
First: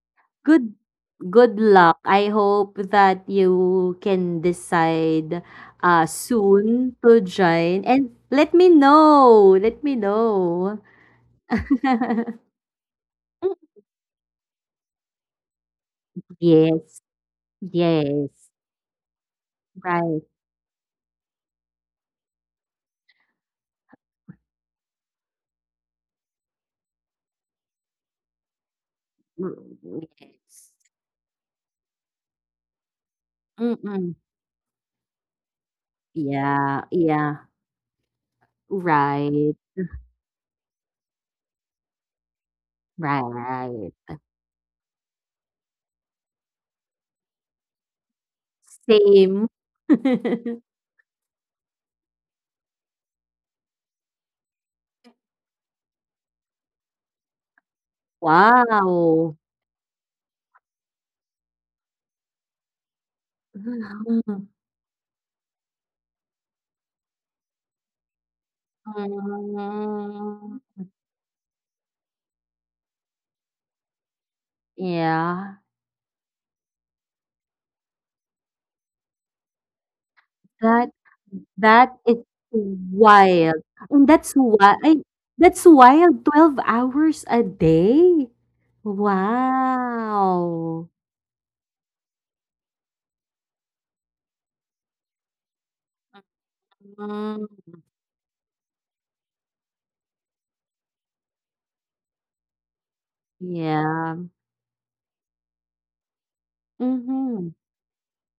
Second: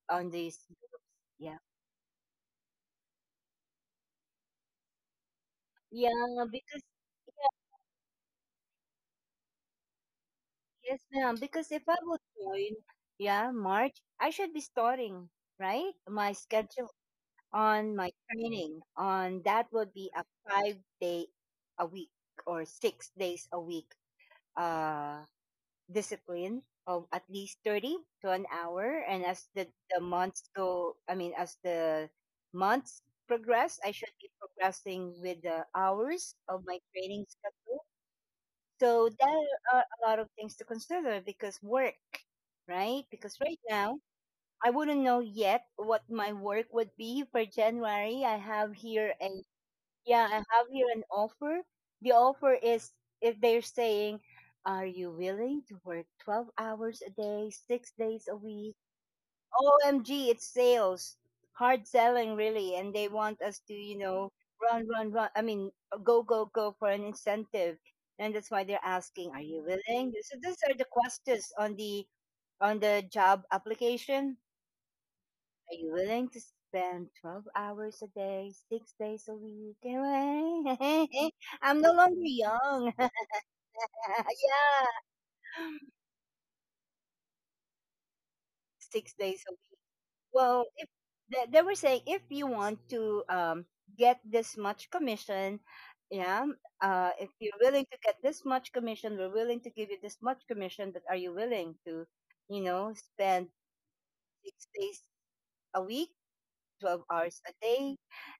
A: on these
B: Good
A: groups.
B: good
A: Yeah,
B: luck. I hope that you can decide
A: yeah, because
B: soon to join, and let me know. Let me know.
A: yes, ma'am. Because if I would join, yeah, March, I should be starting right my schedule
B: Yes.
A: on my
B: Yes.
A: training. On that would be
B: Right.
A: a 5 day a week or 6 days a week, uh discipline of at least 30 to an hour. And as the
B: Mm,
A: months
B: yes.
A: go, I mean, as the months progress, I should
B: Mm-mm.
A: be progressing with the hours of my
B: Yeah.
A: training
B: Yeah.
A: schedule. So there
B: Right.
A: are a lot of things to consider because work, right? Because right now
B: Right.
A: I wouldn't know yet what my work would be for January. I have here a
B: Same.
A: Yeah, I have here an offer. The offer is if they're saying, "Are you willing to work 12 hours a day, 6 days a week?"
B: Wow.
A: OMG, it's sales. Hard selling, really. And they want us to, run, run, run. I mean, go, go, go for an incentive. And that's why they're asking, "Are you willing?" So these
B: Mm,
A: are the questions on the job application.
B: yeah.
A: Are you willing to spend 12 hours a day, 6 days a week?
B: That
A: I'm no
B: that
A: longer
B: is
A: young. Yeah,
B: wild. And that's why That's wild. 12 hours a day?
A: 6 days a week. Well,
B: Wow.
A: if they, they were saying if you want to get this much commission, yeah, if
B: Mm,
A: you're willing to get this much commission, we're willing to give you this much commission, but are you willing to, spend
B: yeah.
A: 6 days a week, 12 hours a
B: Mhm.
A: day,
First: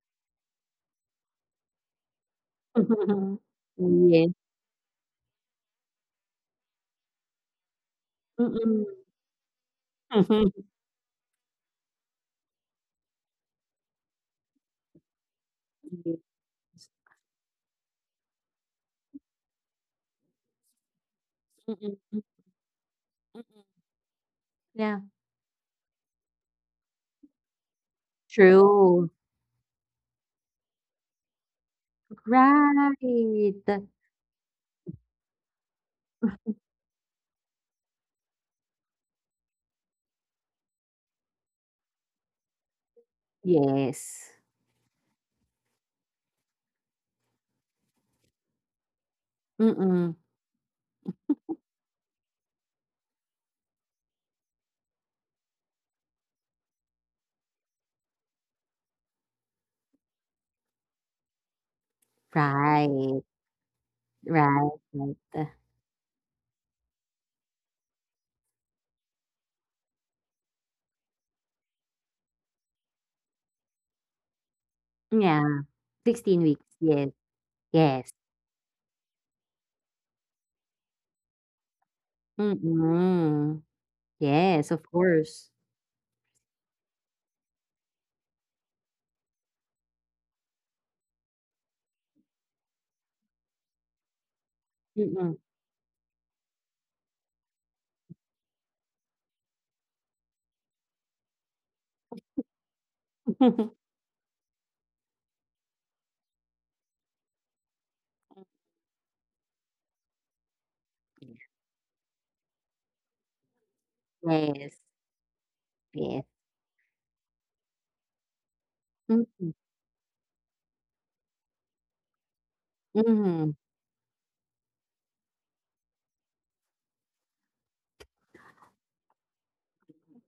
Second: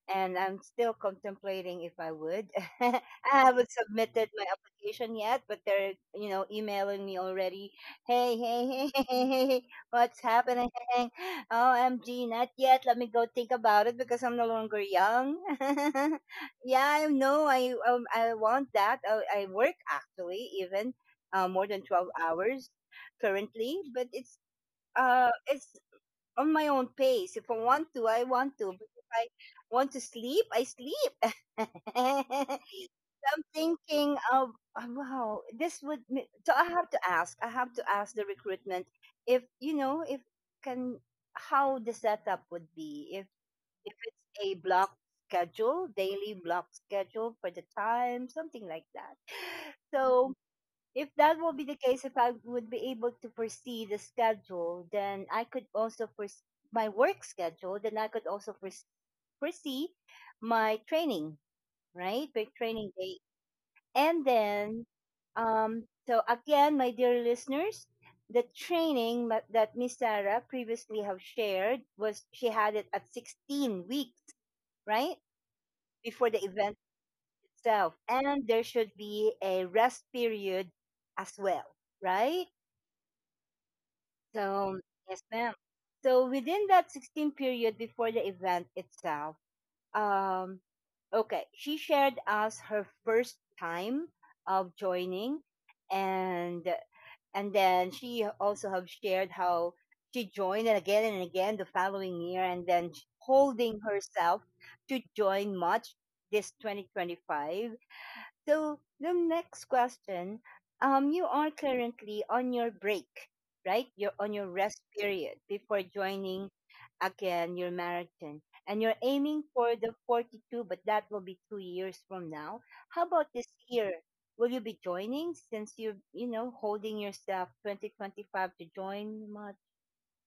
A: and I'm still contemplating if I would. I haven't
B: Yeah.
A: submitted my application yet, but they're, emailing me already. Hey, hey,
B: Mm-mm.
A: hey, hey, hey, hey, hey, what's
B: Yes. Mm-mm.
A: happening? OMG, not yet. Let me go think about it because I'm no longer young. Yeah, I know. I want that. I work actually even more than 12
B: Mm-mm.
A: hours currently, but it's
B: Yeah.
A: uh it's on my own pace. If I want to, I want to. But if
B: True.
A: I want to sleep, I sleep. I'm
B: Right.
A: thinking of, oh, wow, this would. So I have to ask. I have to ask the recruitment if you know if can, how the setup would be if
B: Yes.
A: it's a block schedule, daily block schedule for the time, something like that.
B: Mm-mm.
A: So if that will be the case, if I would be able to foresee the schedule, then I could also foresee my work schedule, then I could also foresee my training, right? My training day.
B: Right.
A: And
B: Right.
A: then,
B: Right.
A: so again, my dear listeners, the training that Miss Sarah previously have shared was she had it at 16 weeks, right?
B: Yeah.
A: Before
B: 16
A: the
B: weeks.
A: event
B: Yes.
A: itself.
B: Yes.
A: And there should be a rest period as well, right?
B: Mm. Yes,
A: So,
B: of
A: yes,
B: course.
A: ma'am. So within that 16 period before the event itself, um, okay, she shared us her first time of
B: Mm.
A: joining, and then she also have shared how she joined and again the following year, and then holding herself to join much this 2025. So the next question, you are currently on your break, right? You're on your
B: Yes,
A: rest period before
B: yes.
A: joining again your marathon, and you're aiming
B: Mm,
A: for the 42, but that will be 2 years from now. How about this
B: mhm.
A: year? Will you be joining since you're, holding yourself 2025 to join? Much?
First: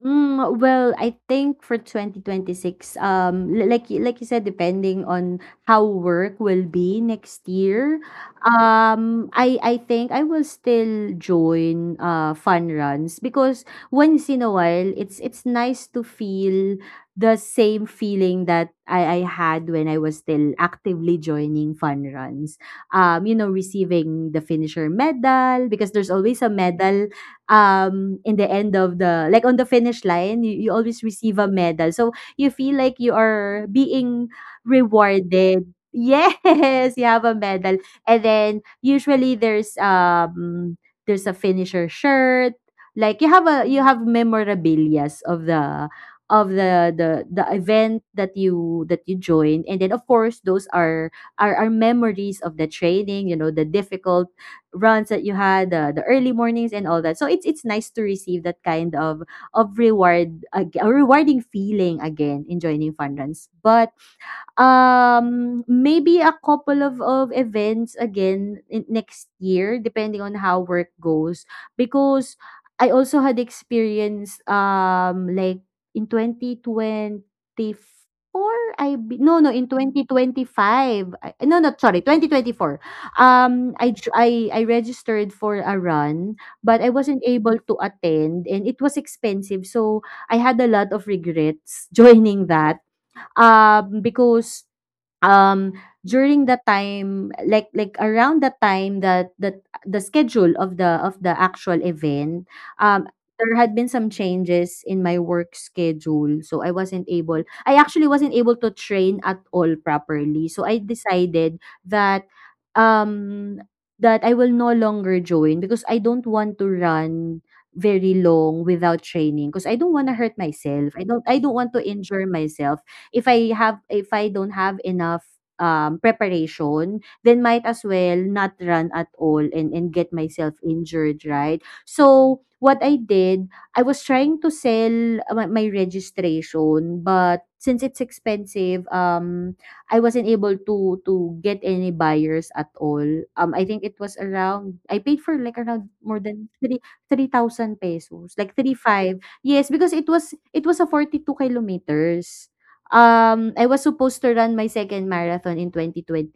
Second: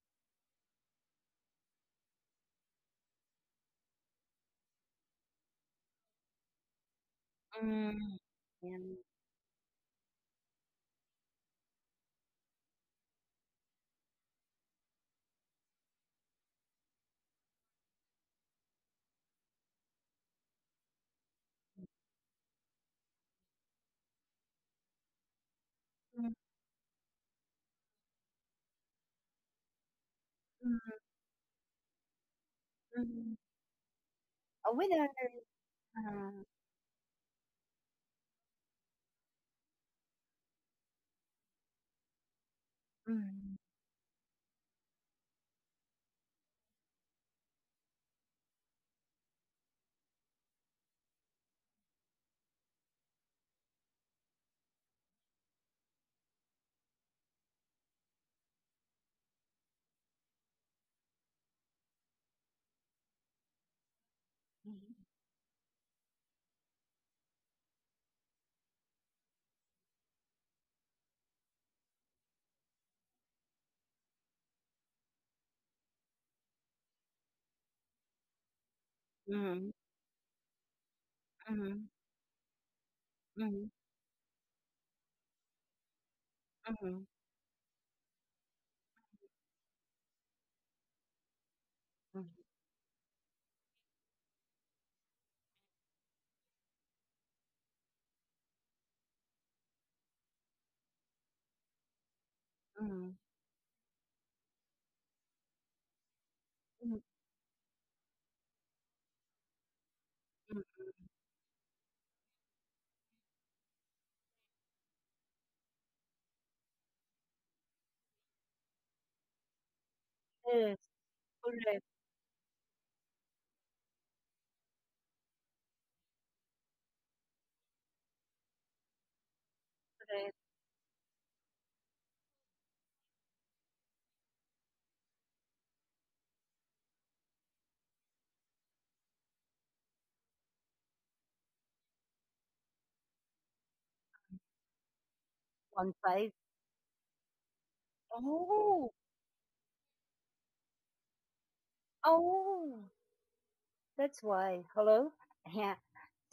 B: Mm, well, I think for 2026, like you said, depending on how work will be next year.
A: Mm, yeah.
B: I think I will still join fun runs, because once in a while, it's nice to feel the same feeling that I had when I was still actively joining fun runs. Receiving the finisher medal, because there's
A: Mm,
B: always a medal in the end of the, like, on the finish line, you always
A: mm,
B: receive a medal, so you feel like you
A: mm.
B: are being
A: With other,
B: rewarded.
A: uh,
B: Yes, you have a medal. And then, usually, there's a finisher shirt. Like, you have
A: mm.
B: a, you have memorabilias of the, of the event that you joined. And then, of course, those are are memories of the training, you know, the difficult runs that you had, the early mornings and all that. So it's nice to receive that kind of reward, a rewarding feeling again in joining fun runs. But, maybe a couple of events again in next year, depending on how work goes, because I also had experience, like, in 2024, no, no, in
A: Mhm,
B: 2025, no, no,
A: mhm,
B: sorry, 2024,
A: mhm,
B: I registered for a run, but I
A: mhm.
B: wasn't able to attend and it was expensive, so I had a lot of regrets
A: Mm,
B: joining that. Because, um during the time, like around the time that the schedule of the, actual event, um
A: mm,
B: there had been some changes in my work schedule, so
A: mm,
B: I actually wasn't able to train at all properly, so
A: mm.
B: I decided that, um that I will no longer join, because I don't want to run very long without training, because I don't want to hurt
A: Yes,
B: myself. I don't want to
A: correct,
B: injure myself. If I don't have enough, preparation, then might as well not run at all, and, get
A: correct.
B: myself injured, right? So, what I did, I was trying to sell my registration, but since it's expensive, I wasn't able to get any buyers at all. I think it was around, I paid for like around
A: 1,
B: more
A: 5.
B: than three thousand pesos, like three
A: Oh,
B: five. Yes, because it was a 42 kilometers.
A: oh,
B: I was supposed
A: that's
B: to run my
A: why.
B: second
A: Hello?
B: marathon in
A: Yeah.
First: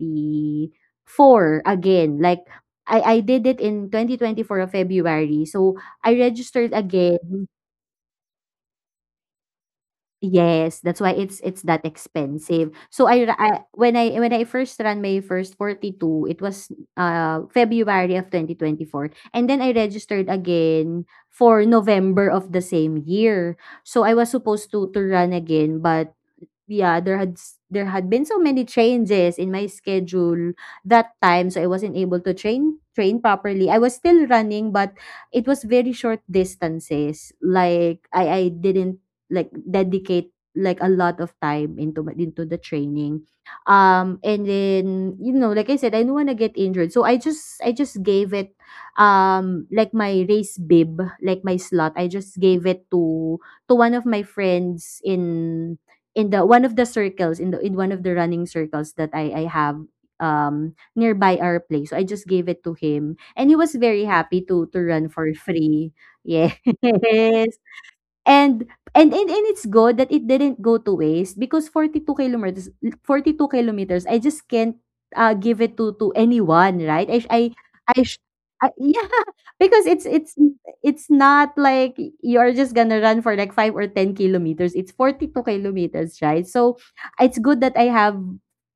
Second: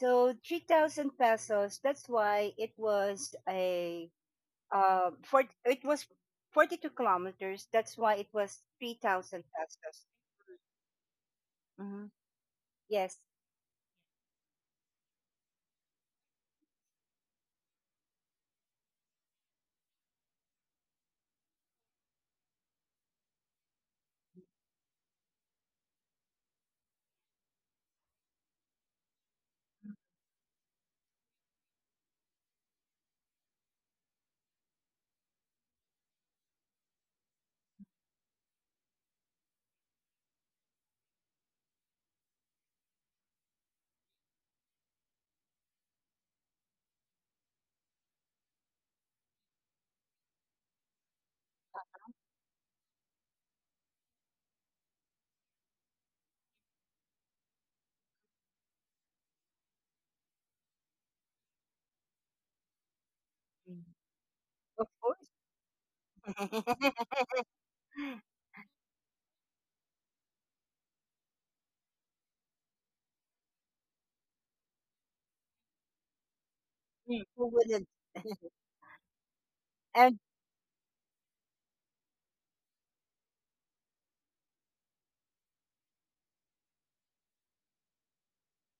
A: So 3,000 pesos, that's
B: again. Like,
A: why it
B: I
A: was
B: did it in
A: a,
B: 2024, of
A: for,
B: February. So
A: it was
B: I registered
A: 42
B: again.
A: kilometers. That's why it was 3,000 pesos.
B: Yes, that's why it's that
A: Mm-hmm.
B: expensive. So,
A: Yes.
B: I, ra- I when I first ran my first 42, it was February of 2024. And then I registered again for November of the same year. So I was supposed to run again, but yeah, there had been so many changes in my schedule that time, so I wasn't able to train properly. I was still running, but it was very short distances. Like, I didn't, like, dedicate like a lot of time into the training. And then, like I said, I don't want to get injured. So I just gave it, like, my race bib, like my slot. I just gave it to one of my friends in the one of the circles in the in one of the running circles that I have nearby our place. So I just gave it to him, and he was
A: Mm.
B: very happy to
A: Of
B: run for
A: course.
B: free. Yes. And and it's good that it didn't go to waste, because 42 kilometers, I just can't, give it to anyone, right?
A: Mm. Who wouldn't?
B: I sh Ah, yeah, because it's
A: And
B: it's it's not like you're just gonna run for like 5 or 10 kilometers, it's 42 kilometers, right? So, it's good that I have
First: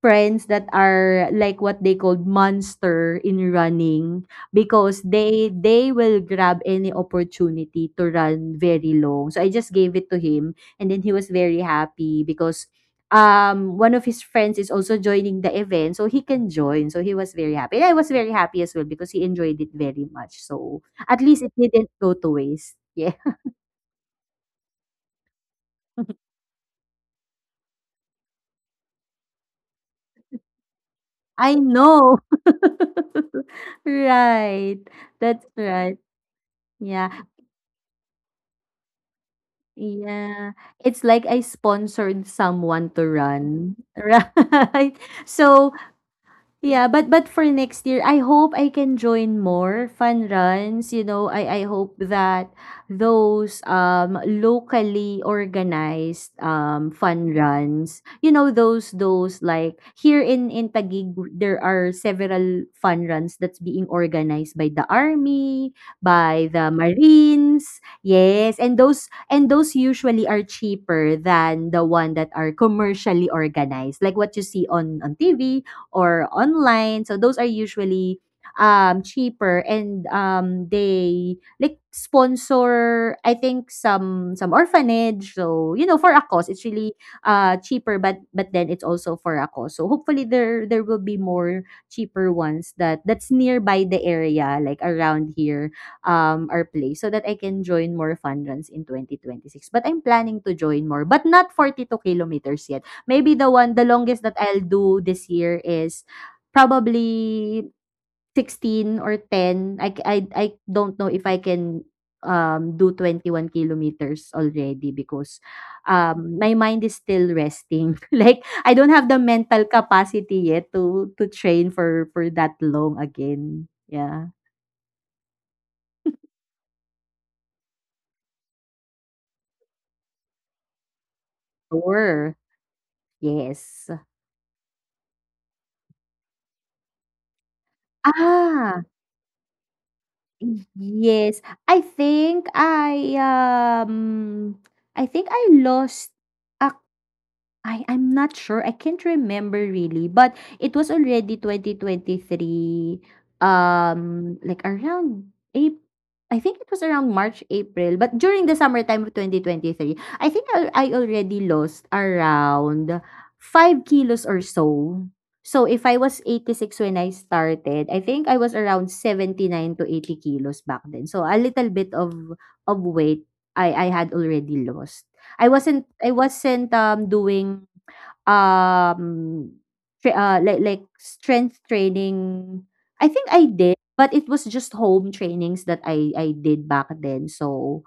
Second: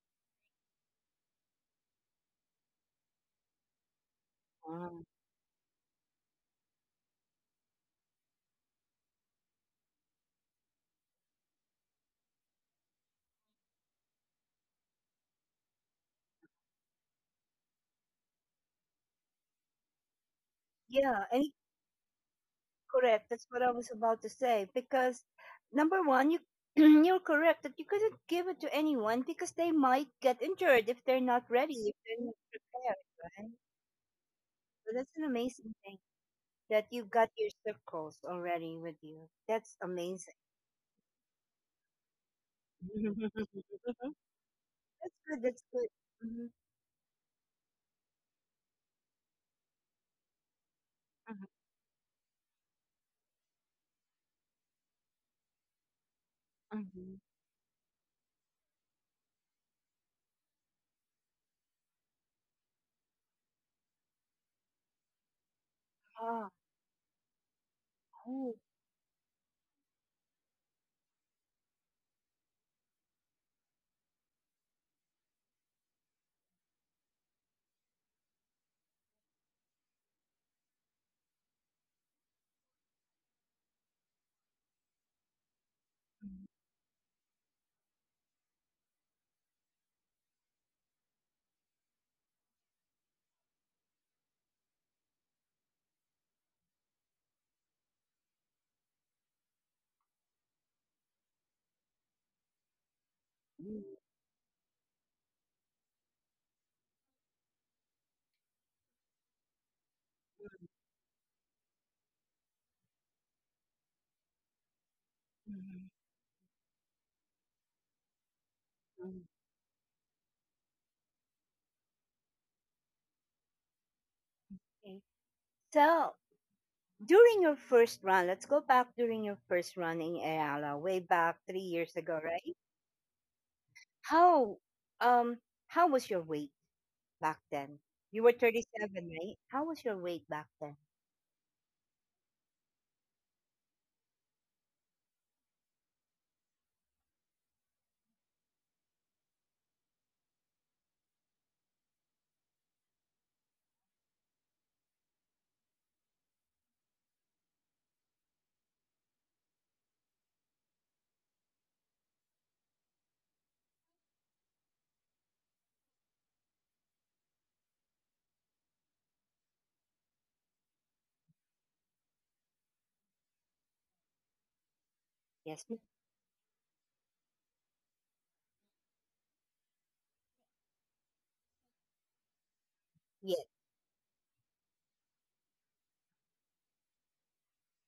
B: friends that are like what they called monster in running. Because
A: wow.
B: they will grab any opportunity to run very long. So I just gave it to him, and then he was very happy because, one of his friends is also joining the event so he can join. So he was very happy. And I was very happy as well, because he enjoyed it very much. So at
A: Yeah,
B: least
A: and
B: it didn't go to waste. Yeah.
A: correct. That's what I was about to say. Because number one, you you're correct that you couldn't give it to anyone because they might get injured if they're not
B: I
A: ready, if
B: know.
A: they're not prepared, right?
B: Right.
A: So that's an
B: That's
A: amazing thing
B: right.
A: that you've
B: Yeah.
A: got your circles already with you. That's amazing.
B: Yeah, it's like I sponsored someone to
A: That's
B: run, right?
A: good. That's
B: So,
A: good. Mhm,
B: yeah, but for next year, I hope I can join more fun runs. You know,
A: mhm,
B: I hope that those, locally organized,
A: mhm.
B: fun runs, you know, those like here in Taguig, there are several fun runs that's being organized by the army,
A: Ah,
B: by the marines.
A: oh,
B: Yes, and those usually are cheaper than the one that are commercially organized, like what you see on TV or online. So those are usually, cheaper, and they like sponsor, I think, some orphanage. So, you know, for a
A: mhm,
B: cause, it's really, cheaper, but then it's also for a cause. So hopefully, there will be more cheaper ones that that's nearby the area, like around here, our place, so that I can join more fun runs in 2026. But I'm planning to join more, but not 42 kilometers yet. Maybe the
A: mhm,
B: one the longest that I'll do this year is probably 16 or 10. I don't know if I can, do 21 kilometers already because,
A: mhm,
B: my mind is still resting. Like, I don't
A: mhm.
B: have the mental capacity yet to train for that long again. Yeah.
A: Okay. So during your first run, let's go back during your first run in Ayala, way back 3 years ago,
B: Sure,
A: right?
B: yes.
A: How um how was your weight back then? You were thirty
B: Ah.
A: seven, right? How was your weight back then?
B: Yes, I think I, um, I think I lost a I'm not sure. I can't remember really, but it was already 2023, like around April. I think it was around March, April, but during the summertime of 2023, I think I already lost around 5 kilos or so. So if I was 86 when I started, I think I was around 79 to 80 kilos back then. So a little bit of weight I had already lost. I
A: Yes, ma'am.
B: wasn't I wasn't doing um like strength training. I think
A: Yes,
B: I did, but it was just home trainings that I did back then. So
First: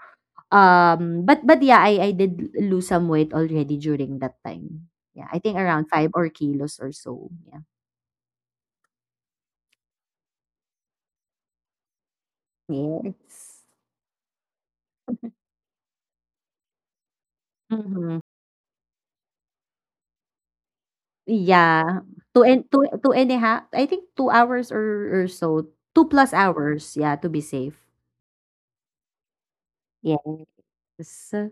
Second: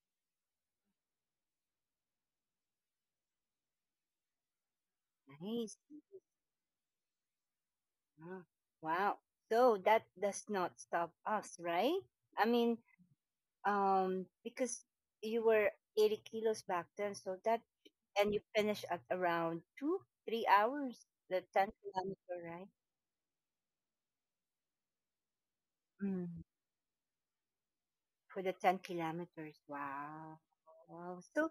B: but yeah, I did lose some weight already during that time. Yeah, I think
A: nice.
B: around 5 or kilos or so. Yeah.
A: Ah, wow. So that does not stop us, right? I mean,
B: Yes.
A: because you were 80 kilos back then, so that
B: Mm-hmm.
A: and you finished at around two, 3 hours, the ten
B: Yeah.
A: kilometer,
B: Two and a half. I think 2 hours or so. Two
A: right?
B: plus hours, yeah, to be safe.
A: For the 10 kilometers. Wow. Wow.
B: Yes.
A: So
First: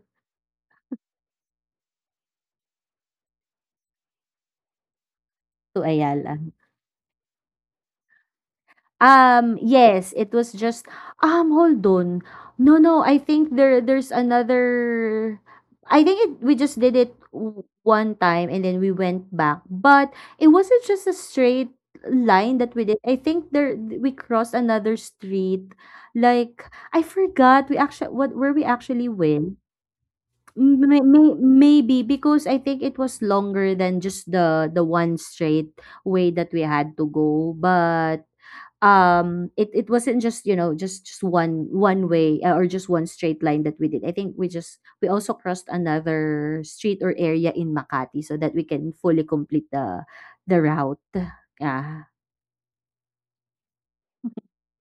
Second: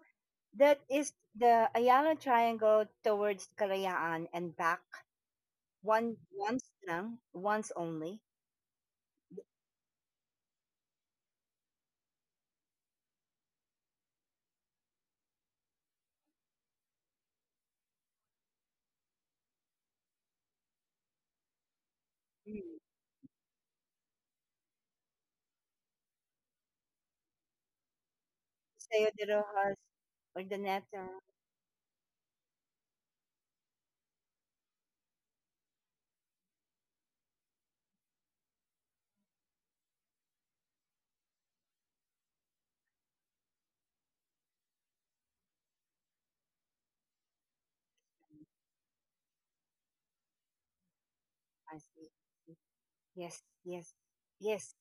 A: that is the Ayala Triangle towards Kalayaan and back,
B: To
A: one
B: Ayala.
A: once lang, once only.
B: Yes, it was just hold on. No, no, I think there's another. I think we just did one time and then we went back. But it wasn't just a straight line that
A: Mm.
B: we did. I think there we crossed another street. Like, I forgot we actually what where we actually
A: Sayo de
B: went.
A: Rojas, or
B: Mm, maybe because I think it was longer than just the one straight way that we had to go, but it wasn't just, just one way, or just one straight line that we did. I think we also crossed another street or area in Makati so that we can fully complete the route.
A: I
B: Yeah.
A: see. Yes, yes, yes.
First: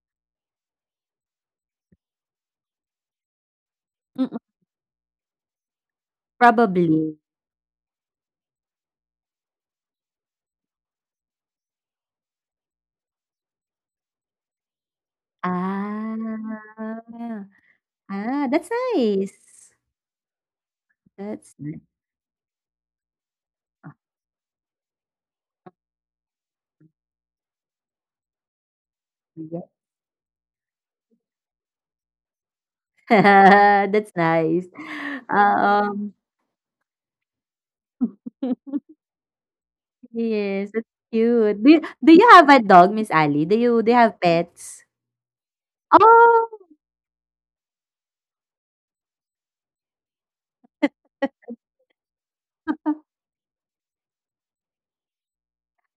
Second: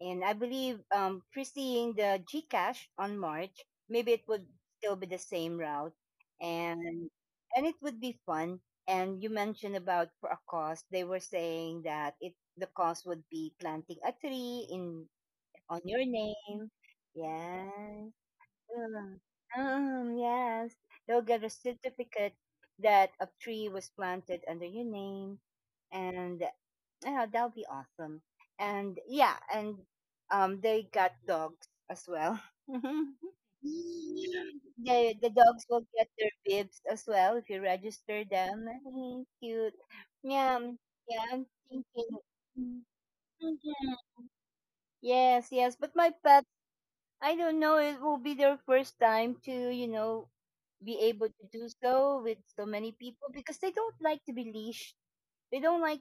A: And I believe preceding the Gcash on March, maybe it
B: Mm,
A: would still be the same route, and
B: probably.
A: it would be fun. And you mentioned about for a cost, they were saying that it, the cost would be planting a tree in on your name.
B: Ah,
A: Yes,
B: ah, that's
A: mm.
B: nice.
A: Mm, yes, they'll get a
B: That's
A: certificate that a tree was planted under your name, and yeah, that'll be awesome. And yeah,
B: nice.
A: and they got dogs as well. the
B: That's nice.
A: the dogs will get
B: Um,
A: their bibs as well if you register them. Mhm. Cute. Yeah,
B: yes, that's
A: yeah. I'm
B: cute. Do you,
A: thinking.
B: do you have a
A: Mm,
B: dog, Miss Ali? Do you do
A: mhm.
B: you have pets?
A: Yes, yes. But my pets,
B: Oh,
A: I don't know. It will be their first time to be able to do so with so many people because they don't like to be leashed. They don't like,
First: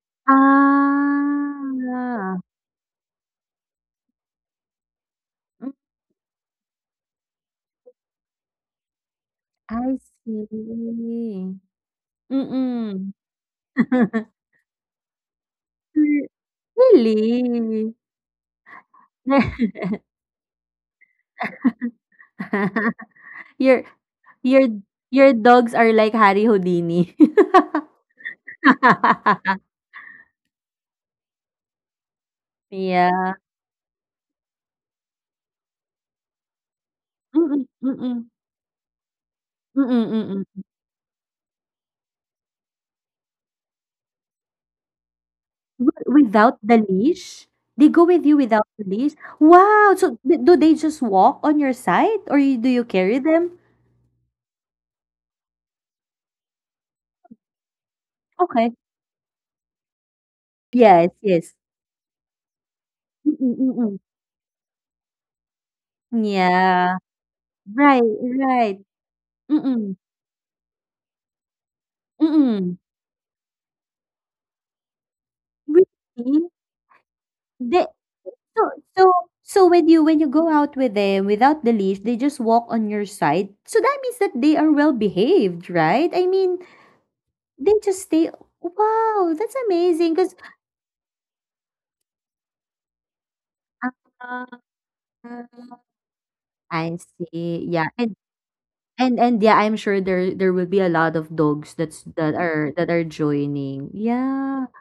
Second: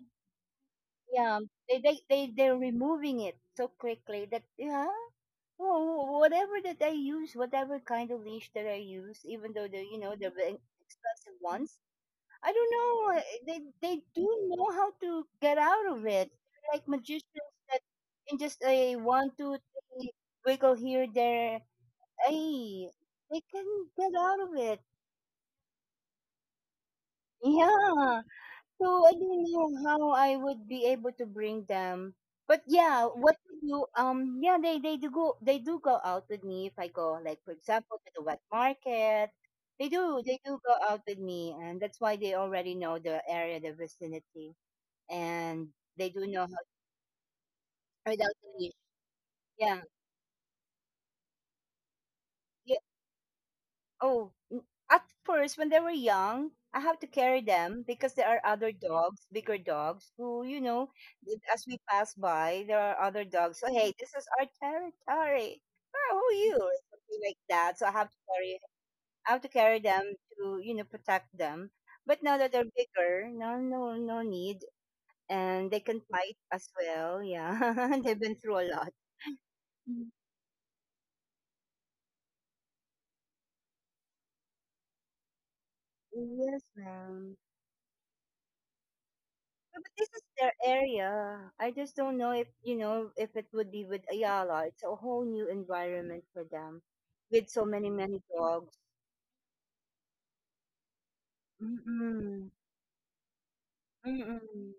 A: yeah, they, they they
B: ah,
A: they're removing it so quickly that, yeah,
B: mm,
A: well, whatever that I use, whatever kind of leash that I use, even though the
B: I
A: you know the ve- expensive
B: see.
A: ones, I don't
B: Mm-mm.
A: know, they do know how to get out of it. They're like magicians that
B: Really?
A: in just a one, two, three wiggle, here, there, hey, they can
B: Your
A: get out of
B: your
A: it.
B: your dogs are like Harry Houdini.
A: Yeah. So I don't know how I would be able to bring them. But yeah,
B: Yeah.
A: what to do? Yeah, they do go out with me if I go, like, for
B: Mm-mm,
A: example, to
B: mm-mm,
A: the wet market. They do
B: mm-mm.
A: they do go out with me, and that's why they already know the area, the vicinity, and
B: Wi
A: they do know
B: without
A: how
B: the
A: to
B: leash? They go with
A: spread
B: you
A: out the
B: without
A: leash.
B: the leash?
A: Yeah.
B: Wow! So, d do they just walk on your side, or you do you carry them?
A: Oh, at first, when they were young, I have to carry them because there are
B: Okay.
A: other dogs, bigger dogs, who, you know,
B: Yes,
A: th-
B: yes.
A: as we pass by, there are other
B: Mm,
A: dogs. So,
B: mm,
A: hey,
B: mm.
A: this is our territory. Ah, who are you? Or
B: Yeah.
A: something like that. So I
B: Right,
A: have to carry,
B: right.
A: I have to carry
B: Mm,
A: them to, protect them. But now that they're
B: mm.
A: bigger, no, no, no need, and they can fight
B: Really?
A: as well. Yeah,
B: They
A: they've been through a
B: so
A: lot.
B: so so when you
A: Mm.
B: when you go out with them without the leash, they just walk on your side. So that means that they are well behaved, right? I mean,
A: Yes, ma'am.
B: they just stay. Wow, that's
A: But this
B: amazing.
A: is their area. I just don't know if you know if it would be with Ayala. It's a whole new
B: Because.
A: environment for them,
B: I
A: with so
B: see. Yeah.
A: many,
B: And
A: many dogs.
B: and yeah, I'm sure there will be a lot of dogs
A: Mm-mm.
B: that are joining. Yeah.
A: Mm-mm.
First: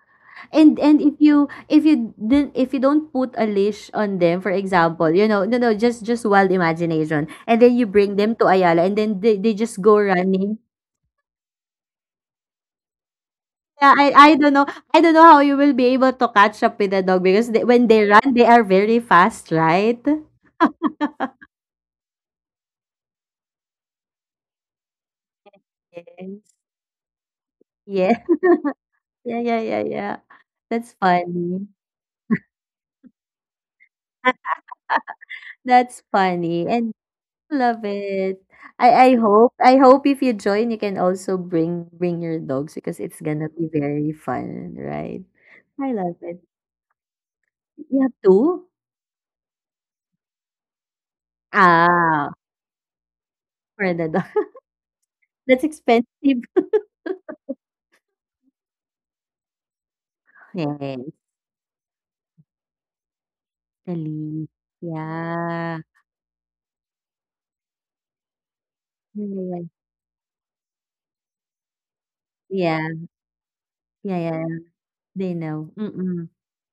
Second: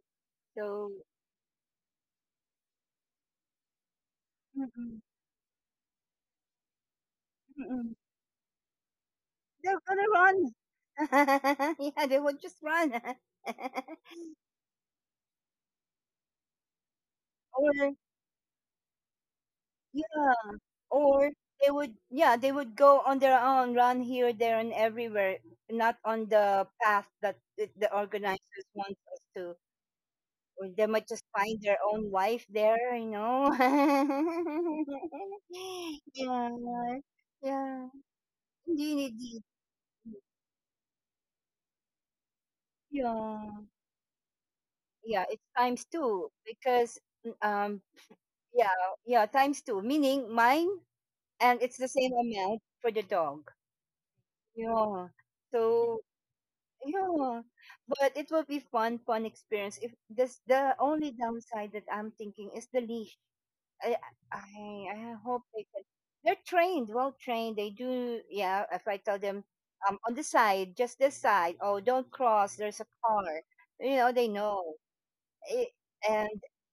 B: And
A: So,
B: if you don't put a leash on them, for
A: mm-mm,
B: example, no, no, just wild imagination. And then you
A: mm-mm,
B: bring them to Ayala, and then they
A: they're
B: just go
A: gonna run.
B: running.
A: Yeah, they would just run.
B: Yeah, I don't know. I don't know how you will be able to catch up with the dog because, when
A: Or,
B: they run, they are very fast, right?
A: yeah, or they would go on their own, run here, there, and everywhere, not on
B: Yes.
A: the path that the
B: Yeah.
A: organizers want us
B: Yeah,
A: to.
B: yeah, yeah, yeah.
A: Or they
B: That's
A: might just find
B: funny.
A: their own wife there.
B: That's
A: yeah,
B: funny, and love
A: yeah.
B: it.
A: Indeed,
B: I I
A: indeed.
B: hope I hope if you join, you can also bring your dogs because it's
A: Yeah,
B: gonna be very fun, right?
A: yeah. It's times
B: I love
A: two
B: it.
A: because um,
B: You have two?
A: yeah, yeah, times two. Meaning mine, and it's the same
B: Ah,
A: amount for the dog.
B: for the dog.
A: Yeah.
B: That's
A: So
B: expensive.
A: yeah, but it will be fun, fun experience. If this, the
B: Yes,
A: only downside that I'm thinking is the leash. I
B: the
A: I
B: leash.
A: I hope they
B: Yeah.
A: can. They're trained, well trained. They do, yeah. If I tell them,
B: Yeah,
A: on the side, just this side. Oh, don't cross. There's a
B: yeah,
A: car. You know,
B: yeah,
A: they
B: yeah. Yeah.
A: know.
B: They
A: It,
B: know. Mm-mm.
A: and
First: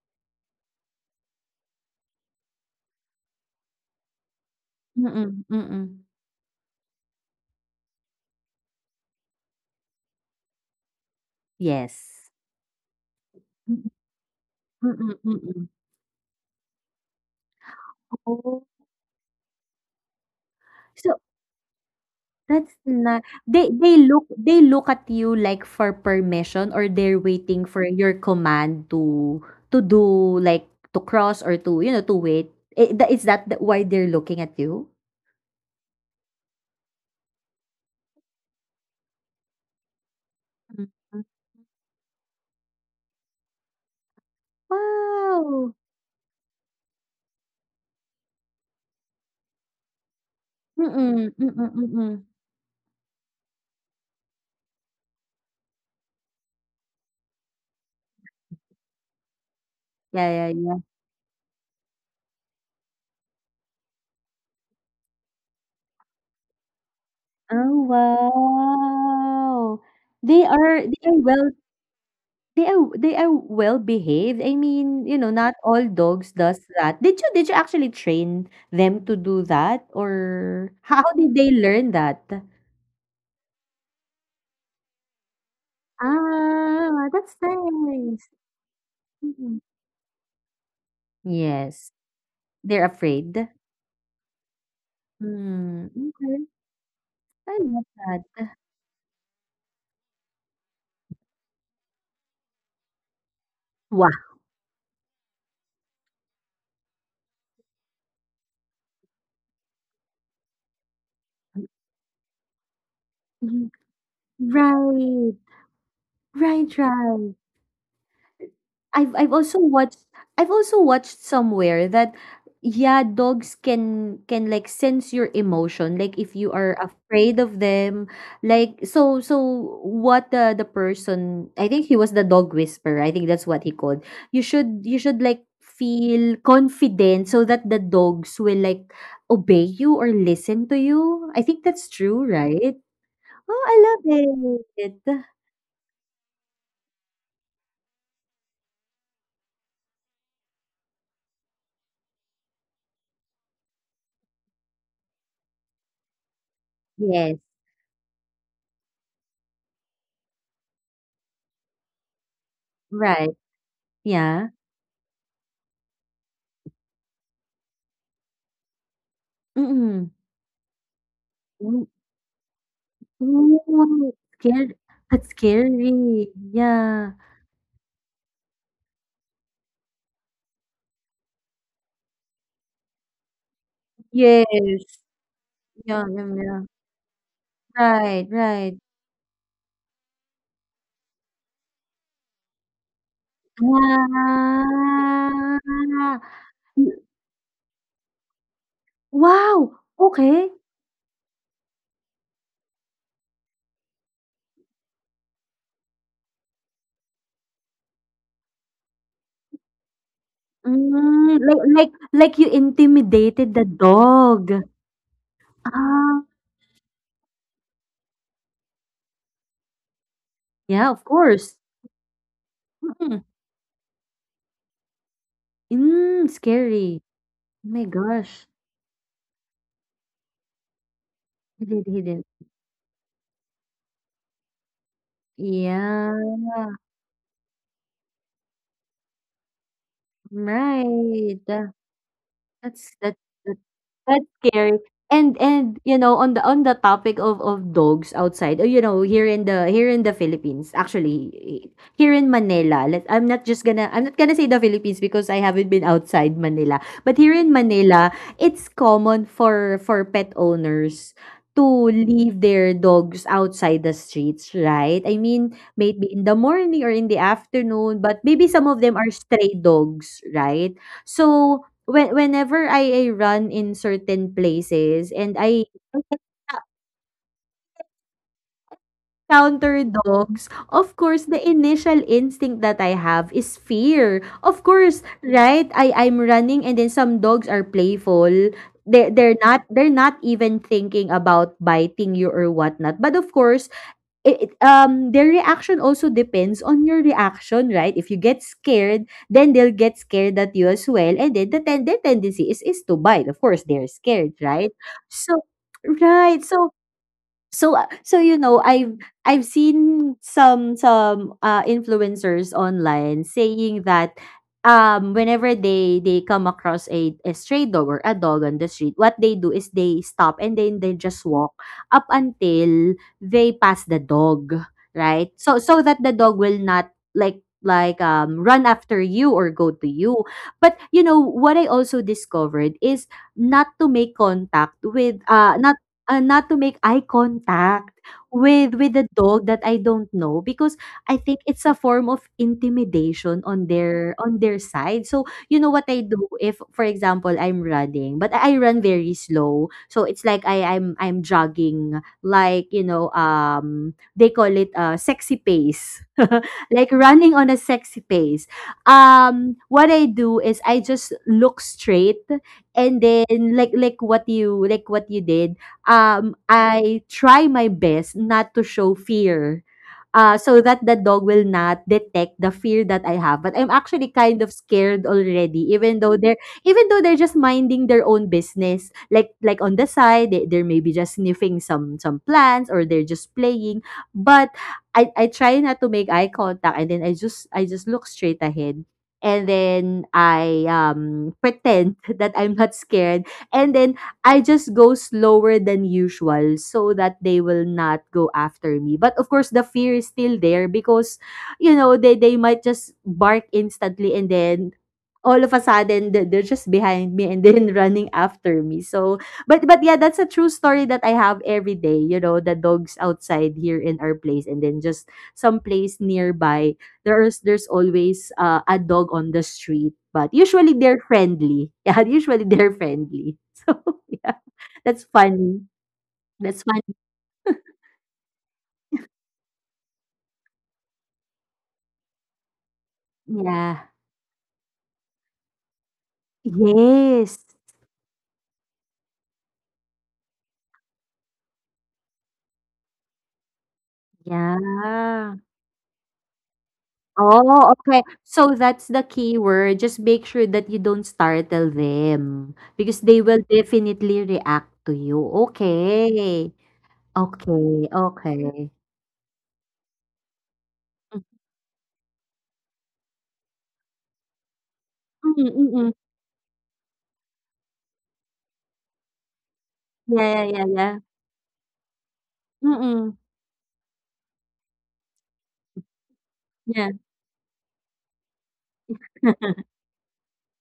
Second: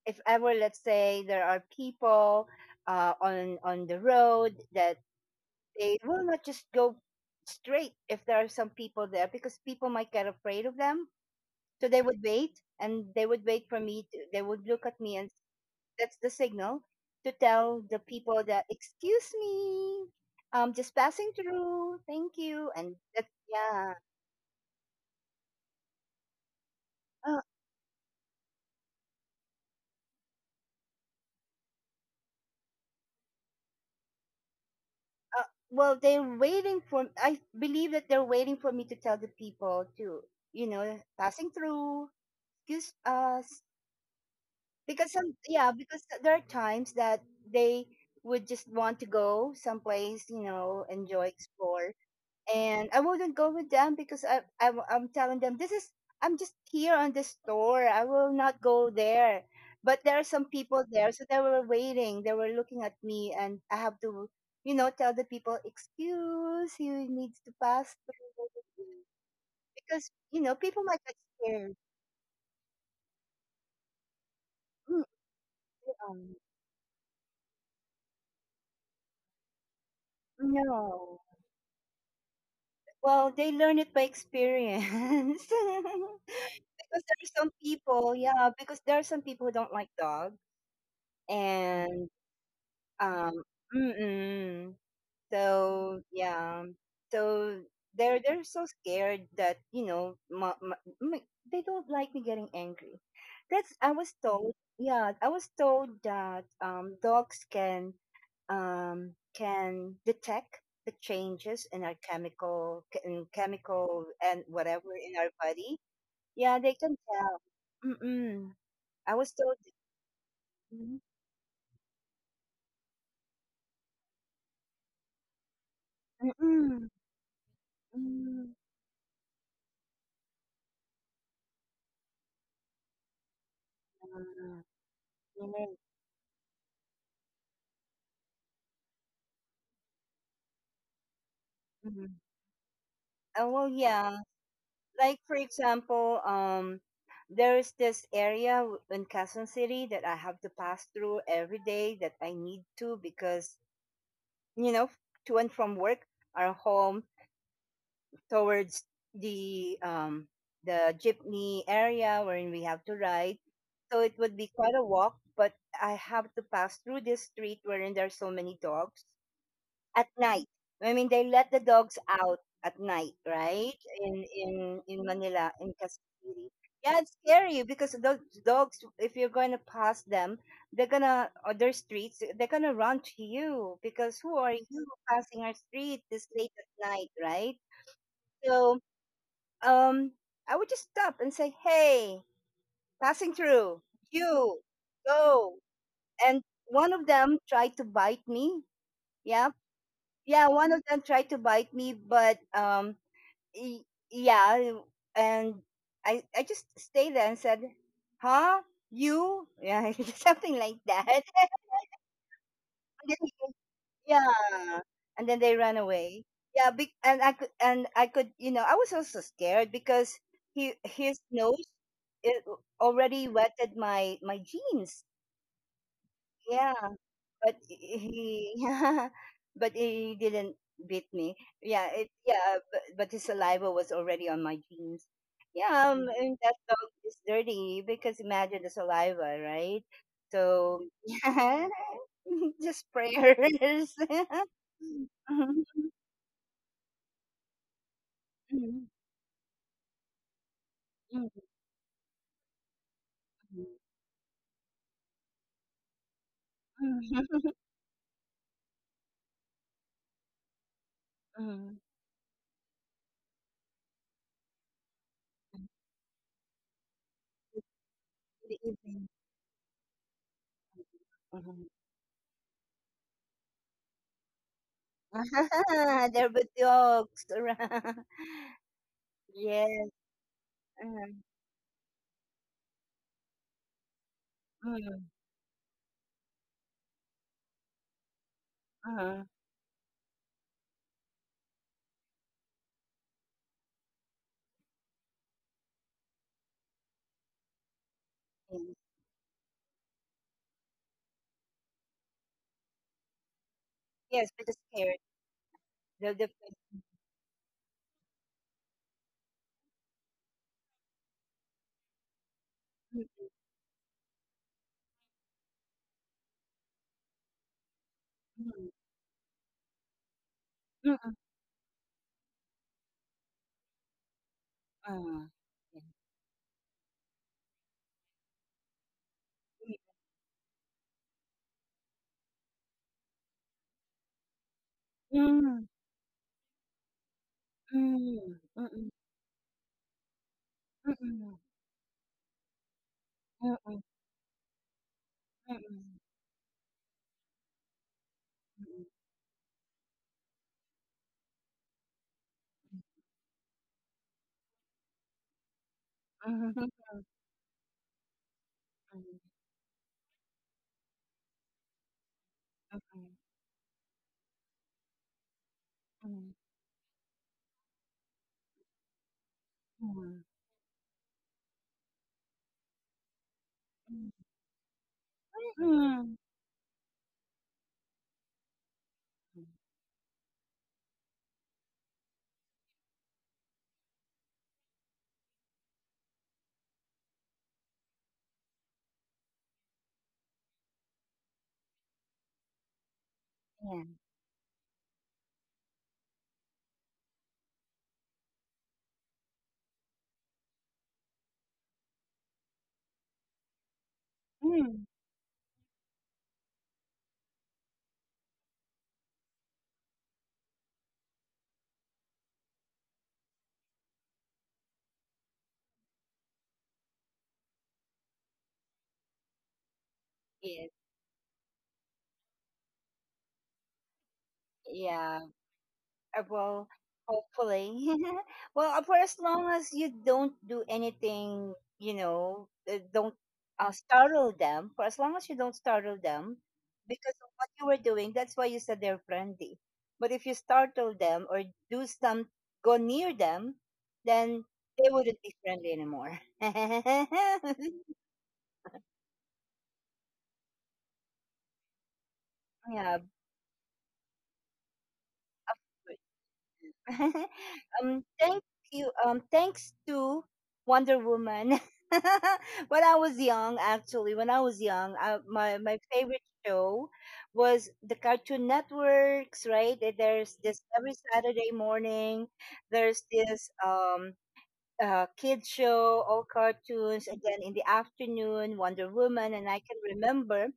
A: if ever, let's say, there are people on the road, that
B: Mm-mm.
A: they
B: Mm-mm.
A: will not just go straight if there are some people there because people might get afraid of them. So they would
B: Yes.
A: wait and they would wait for
B: Mm-mm.
A: me. To, they would look at me,
B: Mm-mm.
A: and
B: Mm-mm.
A: that's the signal, to tell the people that,
B: Oh.
A: excuse me, I'm just
B: So,
A: passing through, thank you,
B: that's
A: and that,
B: ni-. they
A: yeah.
B: they look they look at you like for permission, or they're
A: uh,
B: waiting for your command to do, like, to cross or to, you know, to wait. I the Is that the why they're looking at you?
A: uh, well, they're waiting for, I believe that they're waiting for me to tell the people to, you know,
B: Mm.
A: passing through, excuse us, because some yeah
B: Wow!
A: because there are times that they would just want to go someplace, enjoy,
B: Mm, mm,
A: explore,
B: mm.
A: and I wouldn't go with them because I'm telling them, this is, I'm just here on the store. I will not go there. But there are some
B: Yeah, yeah,
A: people
B: yeah.
A: there, so they were waiting. They were looking at me, and I have to, tell the people, "Excuse, you needs to pass
B: Oh,
A: through,"
B: wow!
A: because people might
B: They
A: get
B: are well.
A: scared.
B: They are well behaved. I
A: Mm,
B: mean, not all
A: um,
B: dogs does that. Did you actually train them to do that, or how
A: no,
B: did they learn that?
A: well, they learn it by experience. Because there
B: Ah,
A: are
B: that's
A: some people,
B: nice.
A: yeah, because there are some people who don't
B: Mm.
A: like dogs,
B: Yes,
A: and
B: they're
A: Um,
B: afraid.
A: mm-mm. So
B: Hmm, okay,
A: yeah, so
B: I love
A: they're so
B: that.
A: scared that ma- they don't like me getting angry. That's, I was
B: Wow.
A: told. Yeah, I was told that dogs can can detect the changes in our chemical in
B: Mm.
A: chemical and whatever in our
B: Right.
A: body. Yeah, they
B: Right,
A: can
B: right.
A: tell. Mm-mm. I
B: I've
A: was
B: I've
A: told.
B: also watched I've also
A: Mm-mm.
B: watched somewhere that, yeah, dogs can like sense your emotion. Like, if you are
A: Mm-mm.
B: afraid of them, like, so what, the person, I think he was the dog whisperer. I think that's what he called. You should like
A: Mm-mm.
B: feel confident so that the dogs will like obey you or listen to you. I think that's
A: Mhm.
B: true, right?
A: Oh,
B: Oh, I
A: well,
B: love
A: yeah.
B: it.
A: Like for example, there is this area in Quezon City that I have to pass through every day that I need to because you know, to and from work or home
B: Yes.
A: towards the the jeepney area wherein we have to
B: Right.
A: ride. So it would
B: Yeah.
A: be quite a walk, but I have to pass through this street wherein there are so many dogs
B: Mm-mm.
A: at night. I mean, they let the dogs out at night, right?
B: Oh,
A: In in
B: scar
A: in
B: that's
A: Manila, in Quezon
B: scary,
A: City. Yeah,
B: yeah.
A: it's scary because those dogs, if you're going to pass them, they're gonna other streets. They're gonna run to you because who are you
B: Yes.
A: passing our
B: Yeah,
A: street
B: yeah,
A: this
B: yeah.
A: late at night, right?
B: Right, right.
A: So, um, I would just stop and say, "Hey, passing through, you go."
B: Ah.
A: And one of them tried to bite me. Yeah,
B: Wow,
A: yeah,
B: okay.
A: one of them tried to bite me, but y- yeah, and I just stayed there and said, "Huh, you, yeah." Something like that.
B: Mm, like like like you
A: And
B: intimidated
A: then-
B: the
A: yeah,
B: dog.
A: and then they ran
B: Ah,
A: away. Yeah, and I could you know, I was also scared because he
B: yeah, of
A: his
B: course.
A: nose, it
B: Mm.
A: already wetted my my jeans.
B: Mm,
A: Yeah,
B: scary.
A: but
B: Oh my gosh.
A: he but he didn't beat me.
B: He did,
A: Yeah,
B: he
A: it
B: did.
A: yeah, but his saliva was already on my jeans. Yeah,
B: Yeah,
A: and that dog is dirty because imagine the saliva, right? So yeah.
B: right.
A: Just
B: That's that's that's
A: prayers.
B: that's scary. And on the topic of dogs outside, here in the Philippines, actually, here in Manila. Let I'm not just gonna I'm not gonna say the Philippines because I haven't been outside Manila. But here in Manila, it's common for pet owners
A: Mhm.
B: to leave their dogs outside the streets, right? I mean, maybe in the morning or in the afternoon, but maybe some of them
A: Evening.
B: are stray dogs, right? So.
A: Mhm.
B: Whenever I run in certain places and I
A: There were dogs around.
B: encounter
A: Yes.
B: dogs, of
A: Uh
B: course, the initial instinct that I have is fear. Of
A: huh.
B: course, right? I'm running, and then some dogs are playful. They
A: Uh-huh.
B: they're not even thinking about biting you or whatnot. But of course, their reaction also depends on your reaction, right? If you get scared, then they'll get scared at you as well, and then the their tendency is to bite. Of course, they're
A: Yes,
B: scared,
A: but the
B: right?
A: hair,
B: So,
A: the
B: right. So, I've seen some influencers online saying that, whenever they come across a stray dog or a dog on the street, what they do is they stop and then they just walk up until they pass the dog, right?
A: the.
B: So that the dog will not run after you or go to you. But you know what I also discovered is not to make contact with not not to make eye contact with the dog that I don't know because I think it's a form of intimidation on their side. So you know what I do if, for example, I'm running, but I run very slow. So it's like, I'm jogging, like, they call it, sexy pace, like running on a sexy pace. What I do is I just look straight, and then, like, what you did, I try my best not to show fear, so that the dog will not detect the fear that I have. But I'm actually kind of scared already, even though they're just minding their own business. Like, on the side, they're maybe just sniffing some plants or they're just playing. But I try not to make eye contact, and then I just look straight ahead. And then I pretend that I'm not scared. And then I just go slower than usual so that they will not go after me. But of course, the fear is still there because, you know, they might just bark instantly, and then all of a sudden they're just behind me, and then running after me. So, but yeah, that's a true story that I have every day. You know, the dogs outside here in our place and then just someplace nearby. There's always, a dog on the street, but usually they're friendly. Yeah, usually they're friendly. So, yeah, that's funny. That's
A: Well,
B: funny.
A: hopefully. Well, for as long as you don't do anything, you know, don't
B: Yeah.
A: startle them. For as long as you don't startle them, because of
B: Yes.
A: what you were doing, that's why you said they're friendly. But if you startle them, or do some, go near them, then they wouldn't
B: Yeah.
A: be friendly anymore.
B: Oh, okay. So that's the key word. Just make sure that you don't startle them because
A: Yeah.
B: they will definitely react to you. Okay. Okay.
A: Thank
B: Okay.
A: you. Thanks to Wonder
B: Mm,
A: Woman. When I was young, actually, when I was young, my
B: mm,
A: my
B: mm.
A: favorite show was the Cartoon Networks. Right? There's
B: Yeah, yeah, yeah,
A: this
B: yeah.
A: every Saturday morning. There's
B: Mm-mm.
A: this kids show, all
B: Yeah.
A: cartoons, and then in the afternoon, Wonder Woman. And I can remember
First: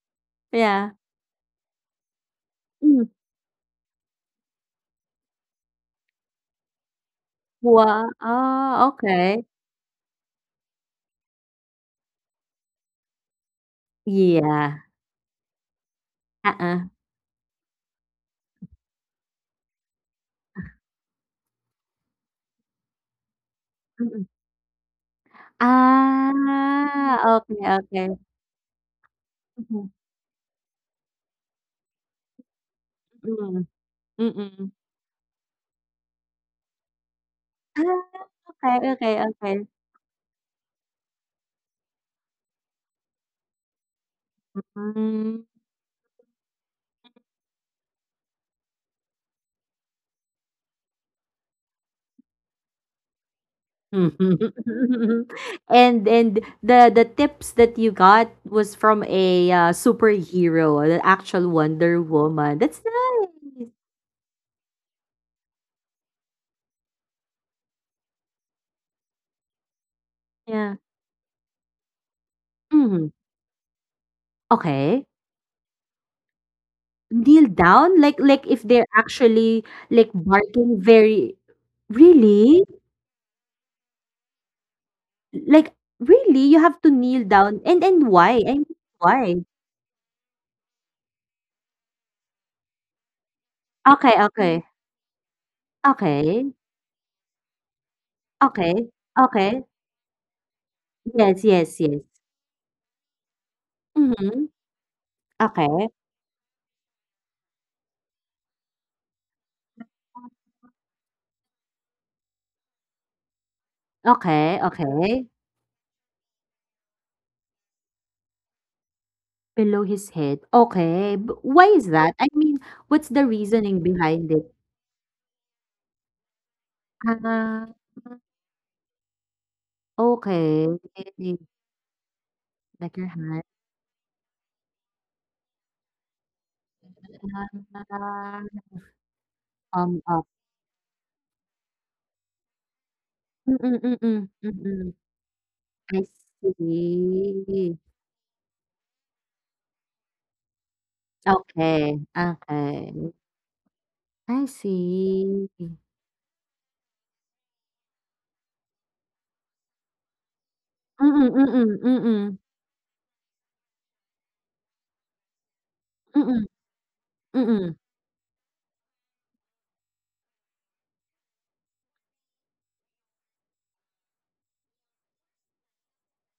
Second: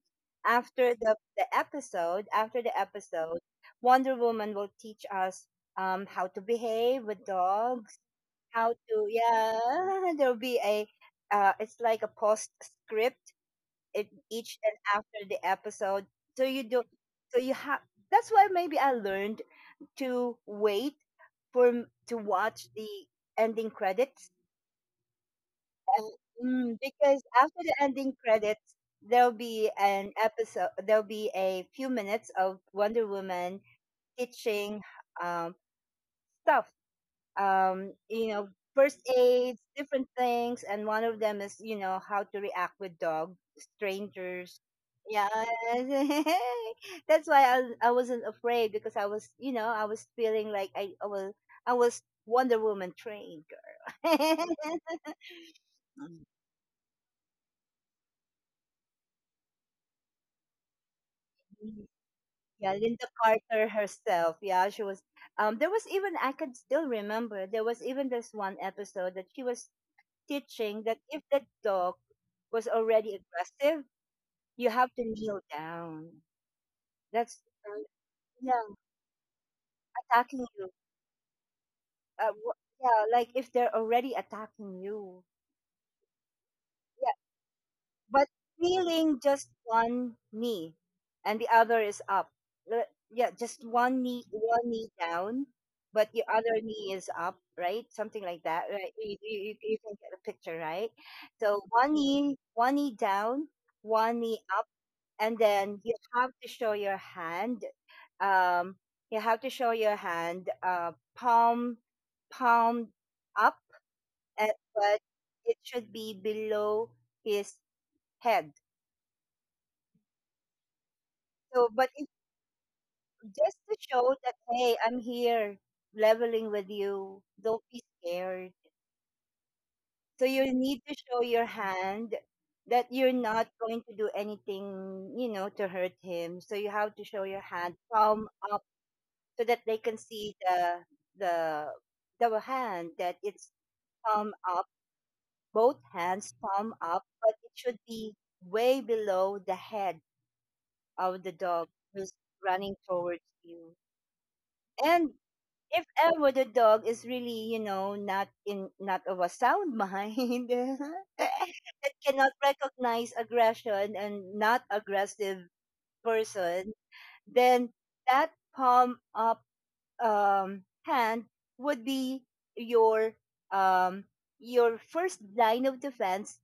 B: Yeah.
A: after the episode, after the
B: Mm.
A: episode, Wonder Woman will teach us, how to behave with dogs,
B: Wow.
A: how
B: Oh,
A: to,
B: okay.
A: yeah, there'll be a, it's like a post script in each and
B: Yeah.
A: after the episode. So you do,
B: Uh-uh.
A: so you have, that's why maybe I learned to wait to watch the ending
B: Mm-mm.
A: credits. Mm,
B: Ah,
A: because after
B: okey,
A: the
B: okey.
A: ending credits, there'll be
B: Mhm,
A: an episode, there'll be a few minutes of Wonder Woman
B: mm, mm.
A: teaching, um, stuff,
B: Ah,
A: you know,
B: okey,
A: first
B: okey, okey.
A: aids, different things. And one of them is, you know, how to react with dogs, strangers. Yeah.
B: Hmm.
A: That's why I wasn't afraid because I was, you know, I was feeling like I was Wonder Woman trained, girl.
B: And the tips that you got was from a, superhero, the actual Wonder Woman.
A: Yeah,
B: That's
A: Linda
B: nice.
A: Carter herself. Yeah, she was. There was even I can still remember. There was even this one episode that she was
B: Yeah.
A: teaching that if the dog was already
B: Mhm,
A: aggressive, you have to
B: okay.
A: kneel down. That's
B: Kneel down? Like
A: yeah,
B: if they're actually, like,
A: attacking you.
B: barking very
A: Uh, wh-
B: really?
A: yeah, like if they're already attacking you.
B: Like, really? You have to
A: Yeah,
B: kneel down? And
A: but
B: why? And
A: feeling
B: why?
A: just one knee and the other is up. Le- yeah, just one
B: Okay,
A: knee, one
B: okay.
A: knee down, but the other
B: Okay,
A: knee is up, right? Something like that,
B: okay,
A: right?
B: okay.
A: You can get a picture, right?
B: Yes,
A: So
B: yes,
A: one
B: yes.
A: knee, one knee down, one knee
B: Mhm.
A: up, and then
B: Okay,
A: you have to show your hand. um you have to show your hand, palm, palm up, and,
B: okay,
A: but
B: okay.
A: it should be below his head.
B: Below his head. Okay, b
A: So,
B: why
A: but
B: is
A: it,
B: that? I mean, what's the
A: just to
B: reasoning
A: show
B: behind
A: that,
B: it?
A: hey, I'm here leveling with you. Don't
B: Ah,
A: be scared. So you
B: okay.
A: need to show your hand that
B: Like your
A: you're
B: hand.
A: not going to do anything, you know, to hurt him. So you have to show your hand palm
B: Ah,
A: up so that they can
B: up.
A: see the the hand that it's
B: Mm, mm, mm, mm.
A: palm
B: Mm,
A: up,
B: mm.
A: both
B: I
A: hands palm up, but it should
B: see.
A: be way below the head of the dog
B: Okay,
A: who's running
B: okay.
A: towards you.
B: I
A: And
B: see. Mm,
A: if ever the dog is really, you know, not in, not of a sound mind
B: mm, mm,
A: that
B: mm,
A: cannot
B: mm,
A: recognize aggression and not aggressive
B: mm, mm.
A: person,
B: Mm,
A: then
B: mm.
A: that palm up, hand would be your, um, your first line of defense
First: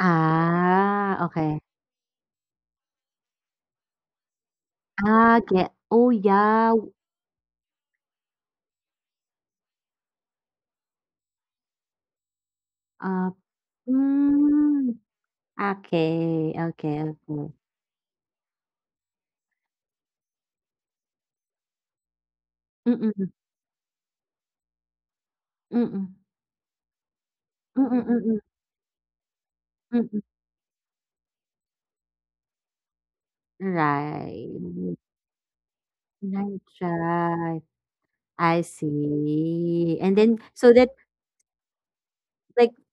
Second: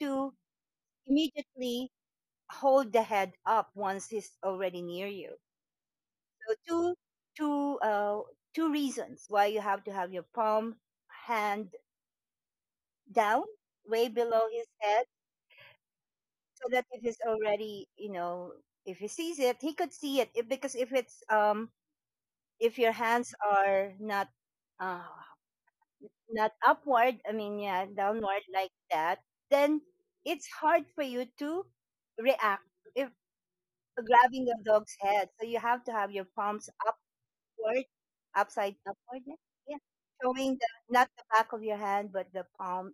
A: to
B: okay.
A: immediately hold the head up once he's already near you.
B: Ah, get oh,
A: So
B: yeah,
A: two, two uh two reasons why you have to have your palm, hand
B: ah,
A: down way below his
B: hmm,
A: head,
B: okay,
A: so that
B: okay,
A: if he's
B: okay.
A: already, you know, if he sees it, he could see it, if, because if it's if your
B: Mm, mm.
A: hands are not uh
B: Mm, mm,
A: not upward, I mean,
B: mm.
A: yeah,
B: Mm,
A: downward like that, then
B: mm, mm.
A: it's hard for you to react if grabbing the dog's
B: Right.
A: head, so you have to have your
B: Nice
A: palms up
B: try.
A: upward,
B: I
A: upside upward. Yeah, yeah,
B: see. And then
A: showing the
B: so that,
A: not the back of your hand but the
B: like,
A: palm.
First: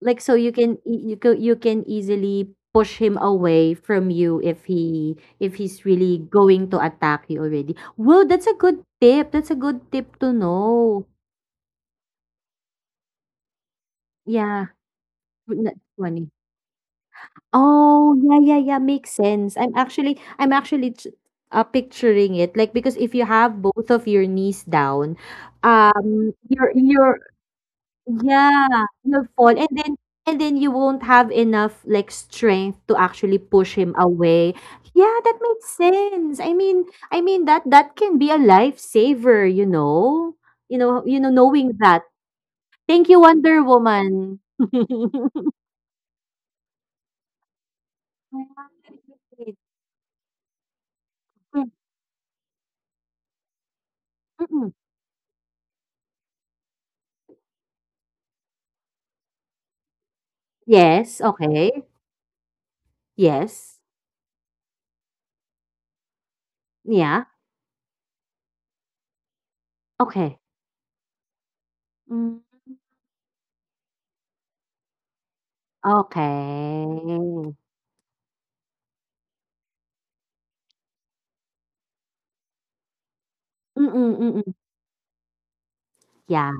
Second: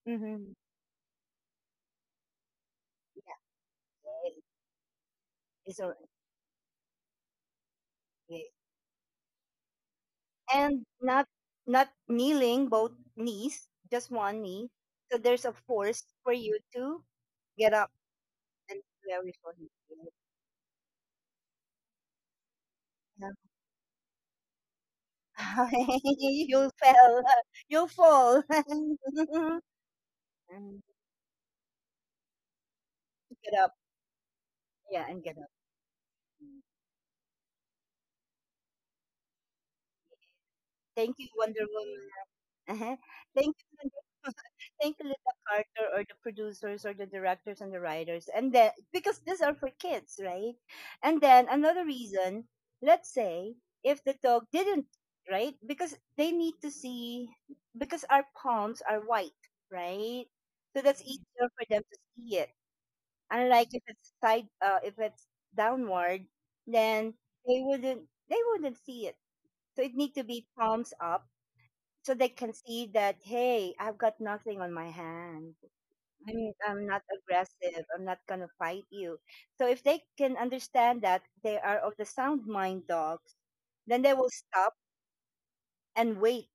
B: so
A: Mm-hmm.
B: you can easily push him
A: Yeah,
B: away from you
A: it-
B: if he, if
A: it's
B: he's
A: all right.
B: really going to attack you already. Well,
A: Yeah.
B: that's a good tip, that's a good tip to
A: And
B: know.
A: not, not kneeling both knees, just one
B: Yeah.
A: knee. So there's a
B: Not
A: force
B: 20.
A: for you to get up
B: Oh, yeah, yeah, yeah,
A: and
B: makes
A: do
B: sense.
A: everything.
B: I'm actually picturing it, like, because if you
A: Yeah.
B: have both of your knees down,
A: You
B: your
A: fell, you fall.
B: yeah, you'll fall, and then you
A: And
B: won't have enough, like, strength to actually
A: get
B: push
A: up,
B: him away.
A: yeah,
B: Yeah,
A: and
B: that
A: get up.
B: makes sense. I mean, that can be a lifesaver. You know, you
A: Thank
B: know
A: you, Wonder
B: knowing that.
A: Woman. Uh-huh.
B: Thank you, Wonder
A: Thank you,
B: Woman.
A: thank you, Linda Carter, or the producers, or the directors and the writers, and then because these are for kids, right? And then another reason, let's say, if the dog
B: Mm.
A: didn't, right? Because they need to see, because our palms are white, right? So that's
B: Yes,
A: easier
B: okay.
A: for them to see it. Unlike
B: Yes.
A: if it's side, if it's downward, then
B: Yeah,
A: they wouldn't, they wouldn't see it. So it need to
B: okay.
A: be palms up, so
B: Hmm,
A: they can see that, hey, I've got nothing on my hand. I'm not
B: okay.
A: aggressive, I'm not going to fight you. So if they can understand that, they are of the sound mind dogs,
B: Mm,
A: then they will
B: mm.
A: stop and
B: Yeah.
A: wait.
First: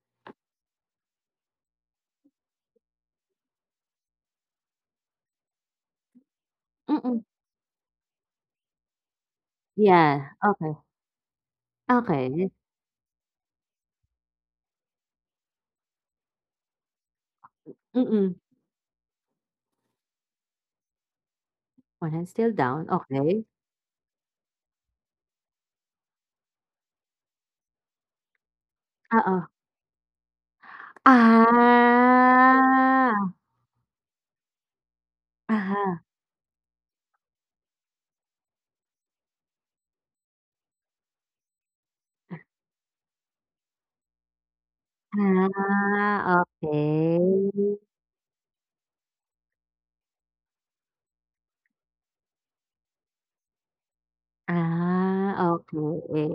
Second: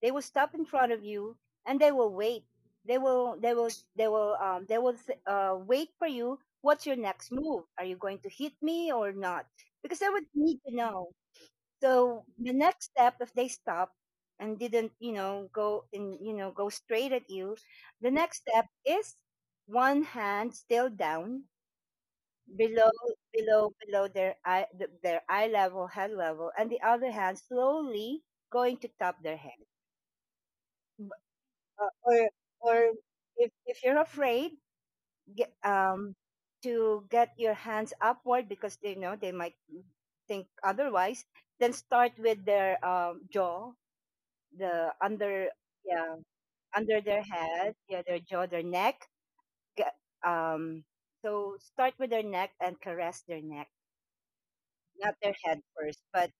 A: They will stop in front of you and they will wait. they will they will they will, wait for you, what's your
B: Mm.
A: next move, are you going to hit me or not, because they would
B: Yeah,
A: need to
B: okay,
A: know. So the
B: okay.
A: next step, if they stop and didn't, you know, go and you know, go straight at you, the next
B: Mm.
A: step is one hand still down,
B: One hand still
A: below,
B: down, okay.
A: below, below their eye, their eye level, head level, and the other hand slowly going to top their
B: Oh.
A: head. B- Uh, or, or
B: Ah,
A: if you're afraid, get,
B: ah.
A: to get your hands upward because they know they might think otherwise, then start with their, jaw, the under, yeah,
B: Ah,
A: under their head,
B: okay.
A: yeah, their jaw, their neck, g- um so start with their neck and caress their neck, not their
B: Ah,
A: head first but,
B: okay,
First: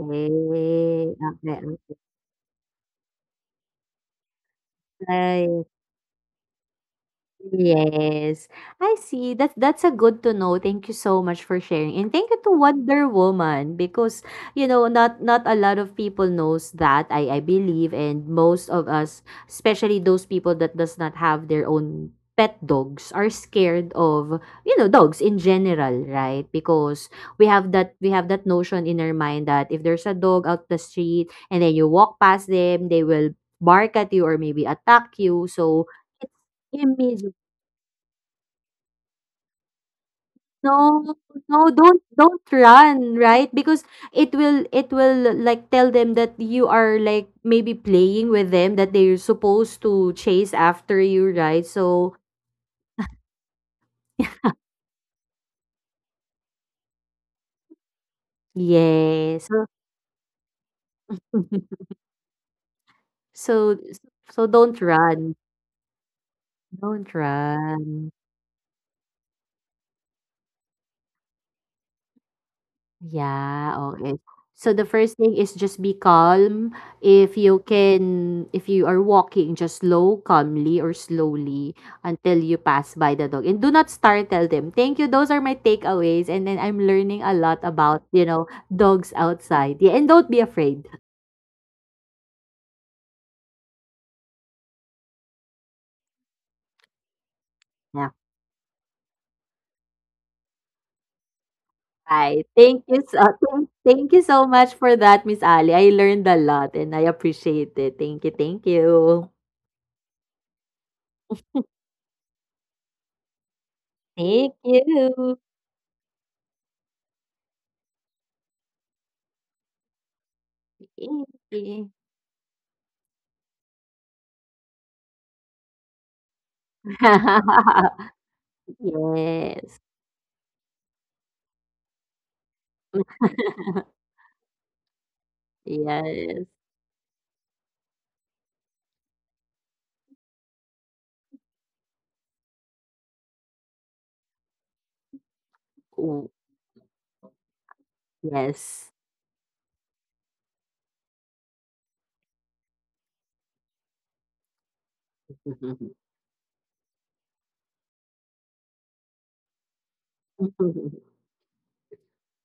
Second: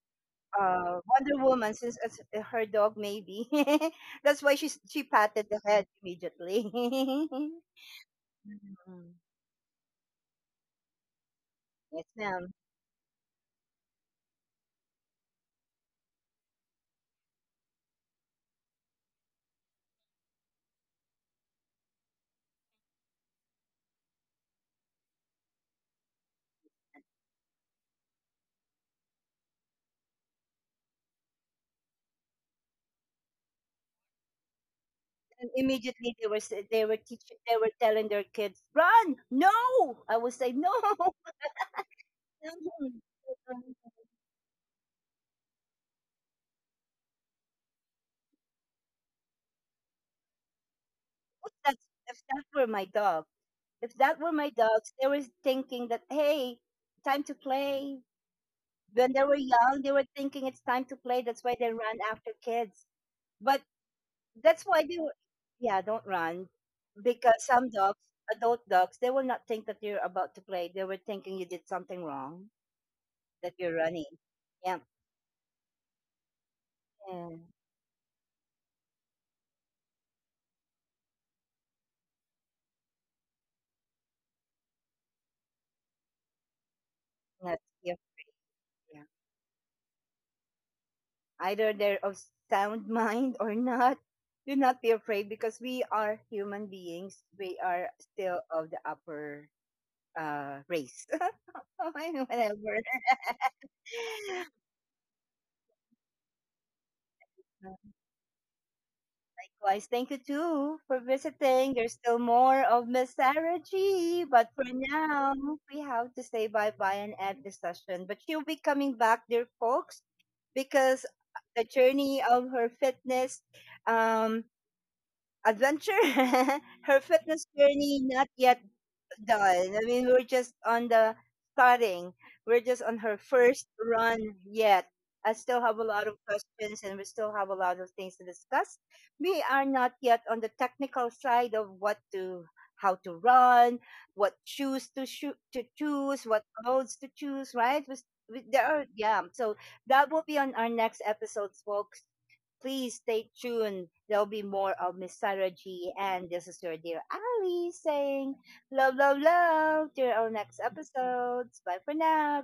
A: Wonder Woman,
B: okay.
A: since it's, her dog maybe, that's why she patted the
B: Okay.
A: head immediately.
B: Yes. I
A: Mhm.
B: see. That's a good to know. Thank you so much for sharing.
A: Yes
B: And thank you to
A: ma'am.
B: Wonder Woman because, not a lot of people knows that, I believe, and most of us, especially those people that does not have their own pet dogs are scared of, dogs in general, right, because we have that, notion in our mind that if there's a dog out the street and then you walk past them, they will bark at you or maybe attack you,
A: And
B: so
A: immediately they
B: it's
A: were they were
B: immediate.
A: teaching, they were telling their kids, "Run!" No, I would say no.
B: No, no, don't
A: No.
B: run, right? Because it will like tell them that you are, like, maybe playing with them, that they're supposed to chase after you,
A: If
B: right?
A: that's,
B: So
A: if that were my dog, if that were my dogs, they were thinking that, hey, time to play. When they were
B: yes.
A: young, they were thinking it's time to play. That's why they ran after kids. But
B: So so
A: that's
B: don't
A: why they were,
B: run.
A: yeah, don't run.
B: Don't
A: Because some dogs,
B: run.
A: adult dogs, they will not think that you're about to play. They were thinking you did something wrong, that
B: Yeah,
A: you're running.
B: okay. So
A: Yeah.
B: the first thing is just be calm. If
A: Yeah.
B: you can, if you are walking, just slow, calmly or slowly until you pass by the dog. And do not startle them. Thank you. Those are my takeaways. And then I'm learning a lot
A: That's, yeah.
B: about
A: Yeah.
B: dogs outside. Yeah, and don't be afraid.
A: Either they're of sound mind or not. Do not be afraid because we are human beings. We are
B: Yeah.
A: still of the upper, race. Okay,
B: Bye.
A: whatever.
B: Thank you so much for that, Miss Ali. I learned a lot and I appreciate it. Thank you. Thank you.
A: Likewise, thank you too for visiting. There's still more of Miss Sarah G, but
B: Thank
A: for now,
B: you.
A: we have to say bye bye and end the session. But she'll be coming back, dear folks, because the
B: Thank you.
A: journey of her fitness, um, adventure, her fitness journey not yet done.
B: Yes.
A: I mean, we're just on the starting. We're just on her first run yet. I still have a lot of
B: Yes.
A: questions and we still have a lot of things to discuss. We are not yet on the technical side of what to, how to run, what shoes to shoot to choose,
B: Ooh,
A: what clothes to choose, right? There are,
B: yes.
A: yeah. So that will be on our next episodes, folks. Please stay tuned. There'll be more of Miss Sarah G. And this is your dear Ali saying, love, love, love. Till our next episodes. Bye for now.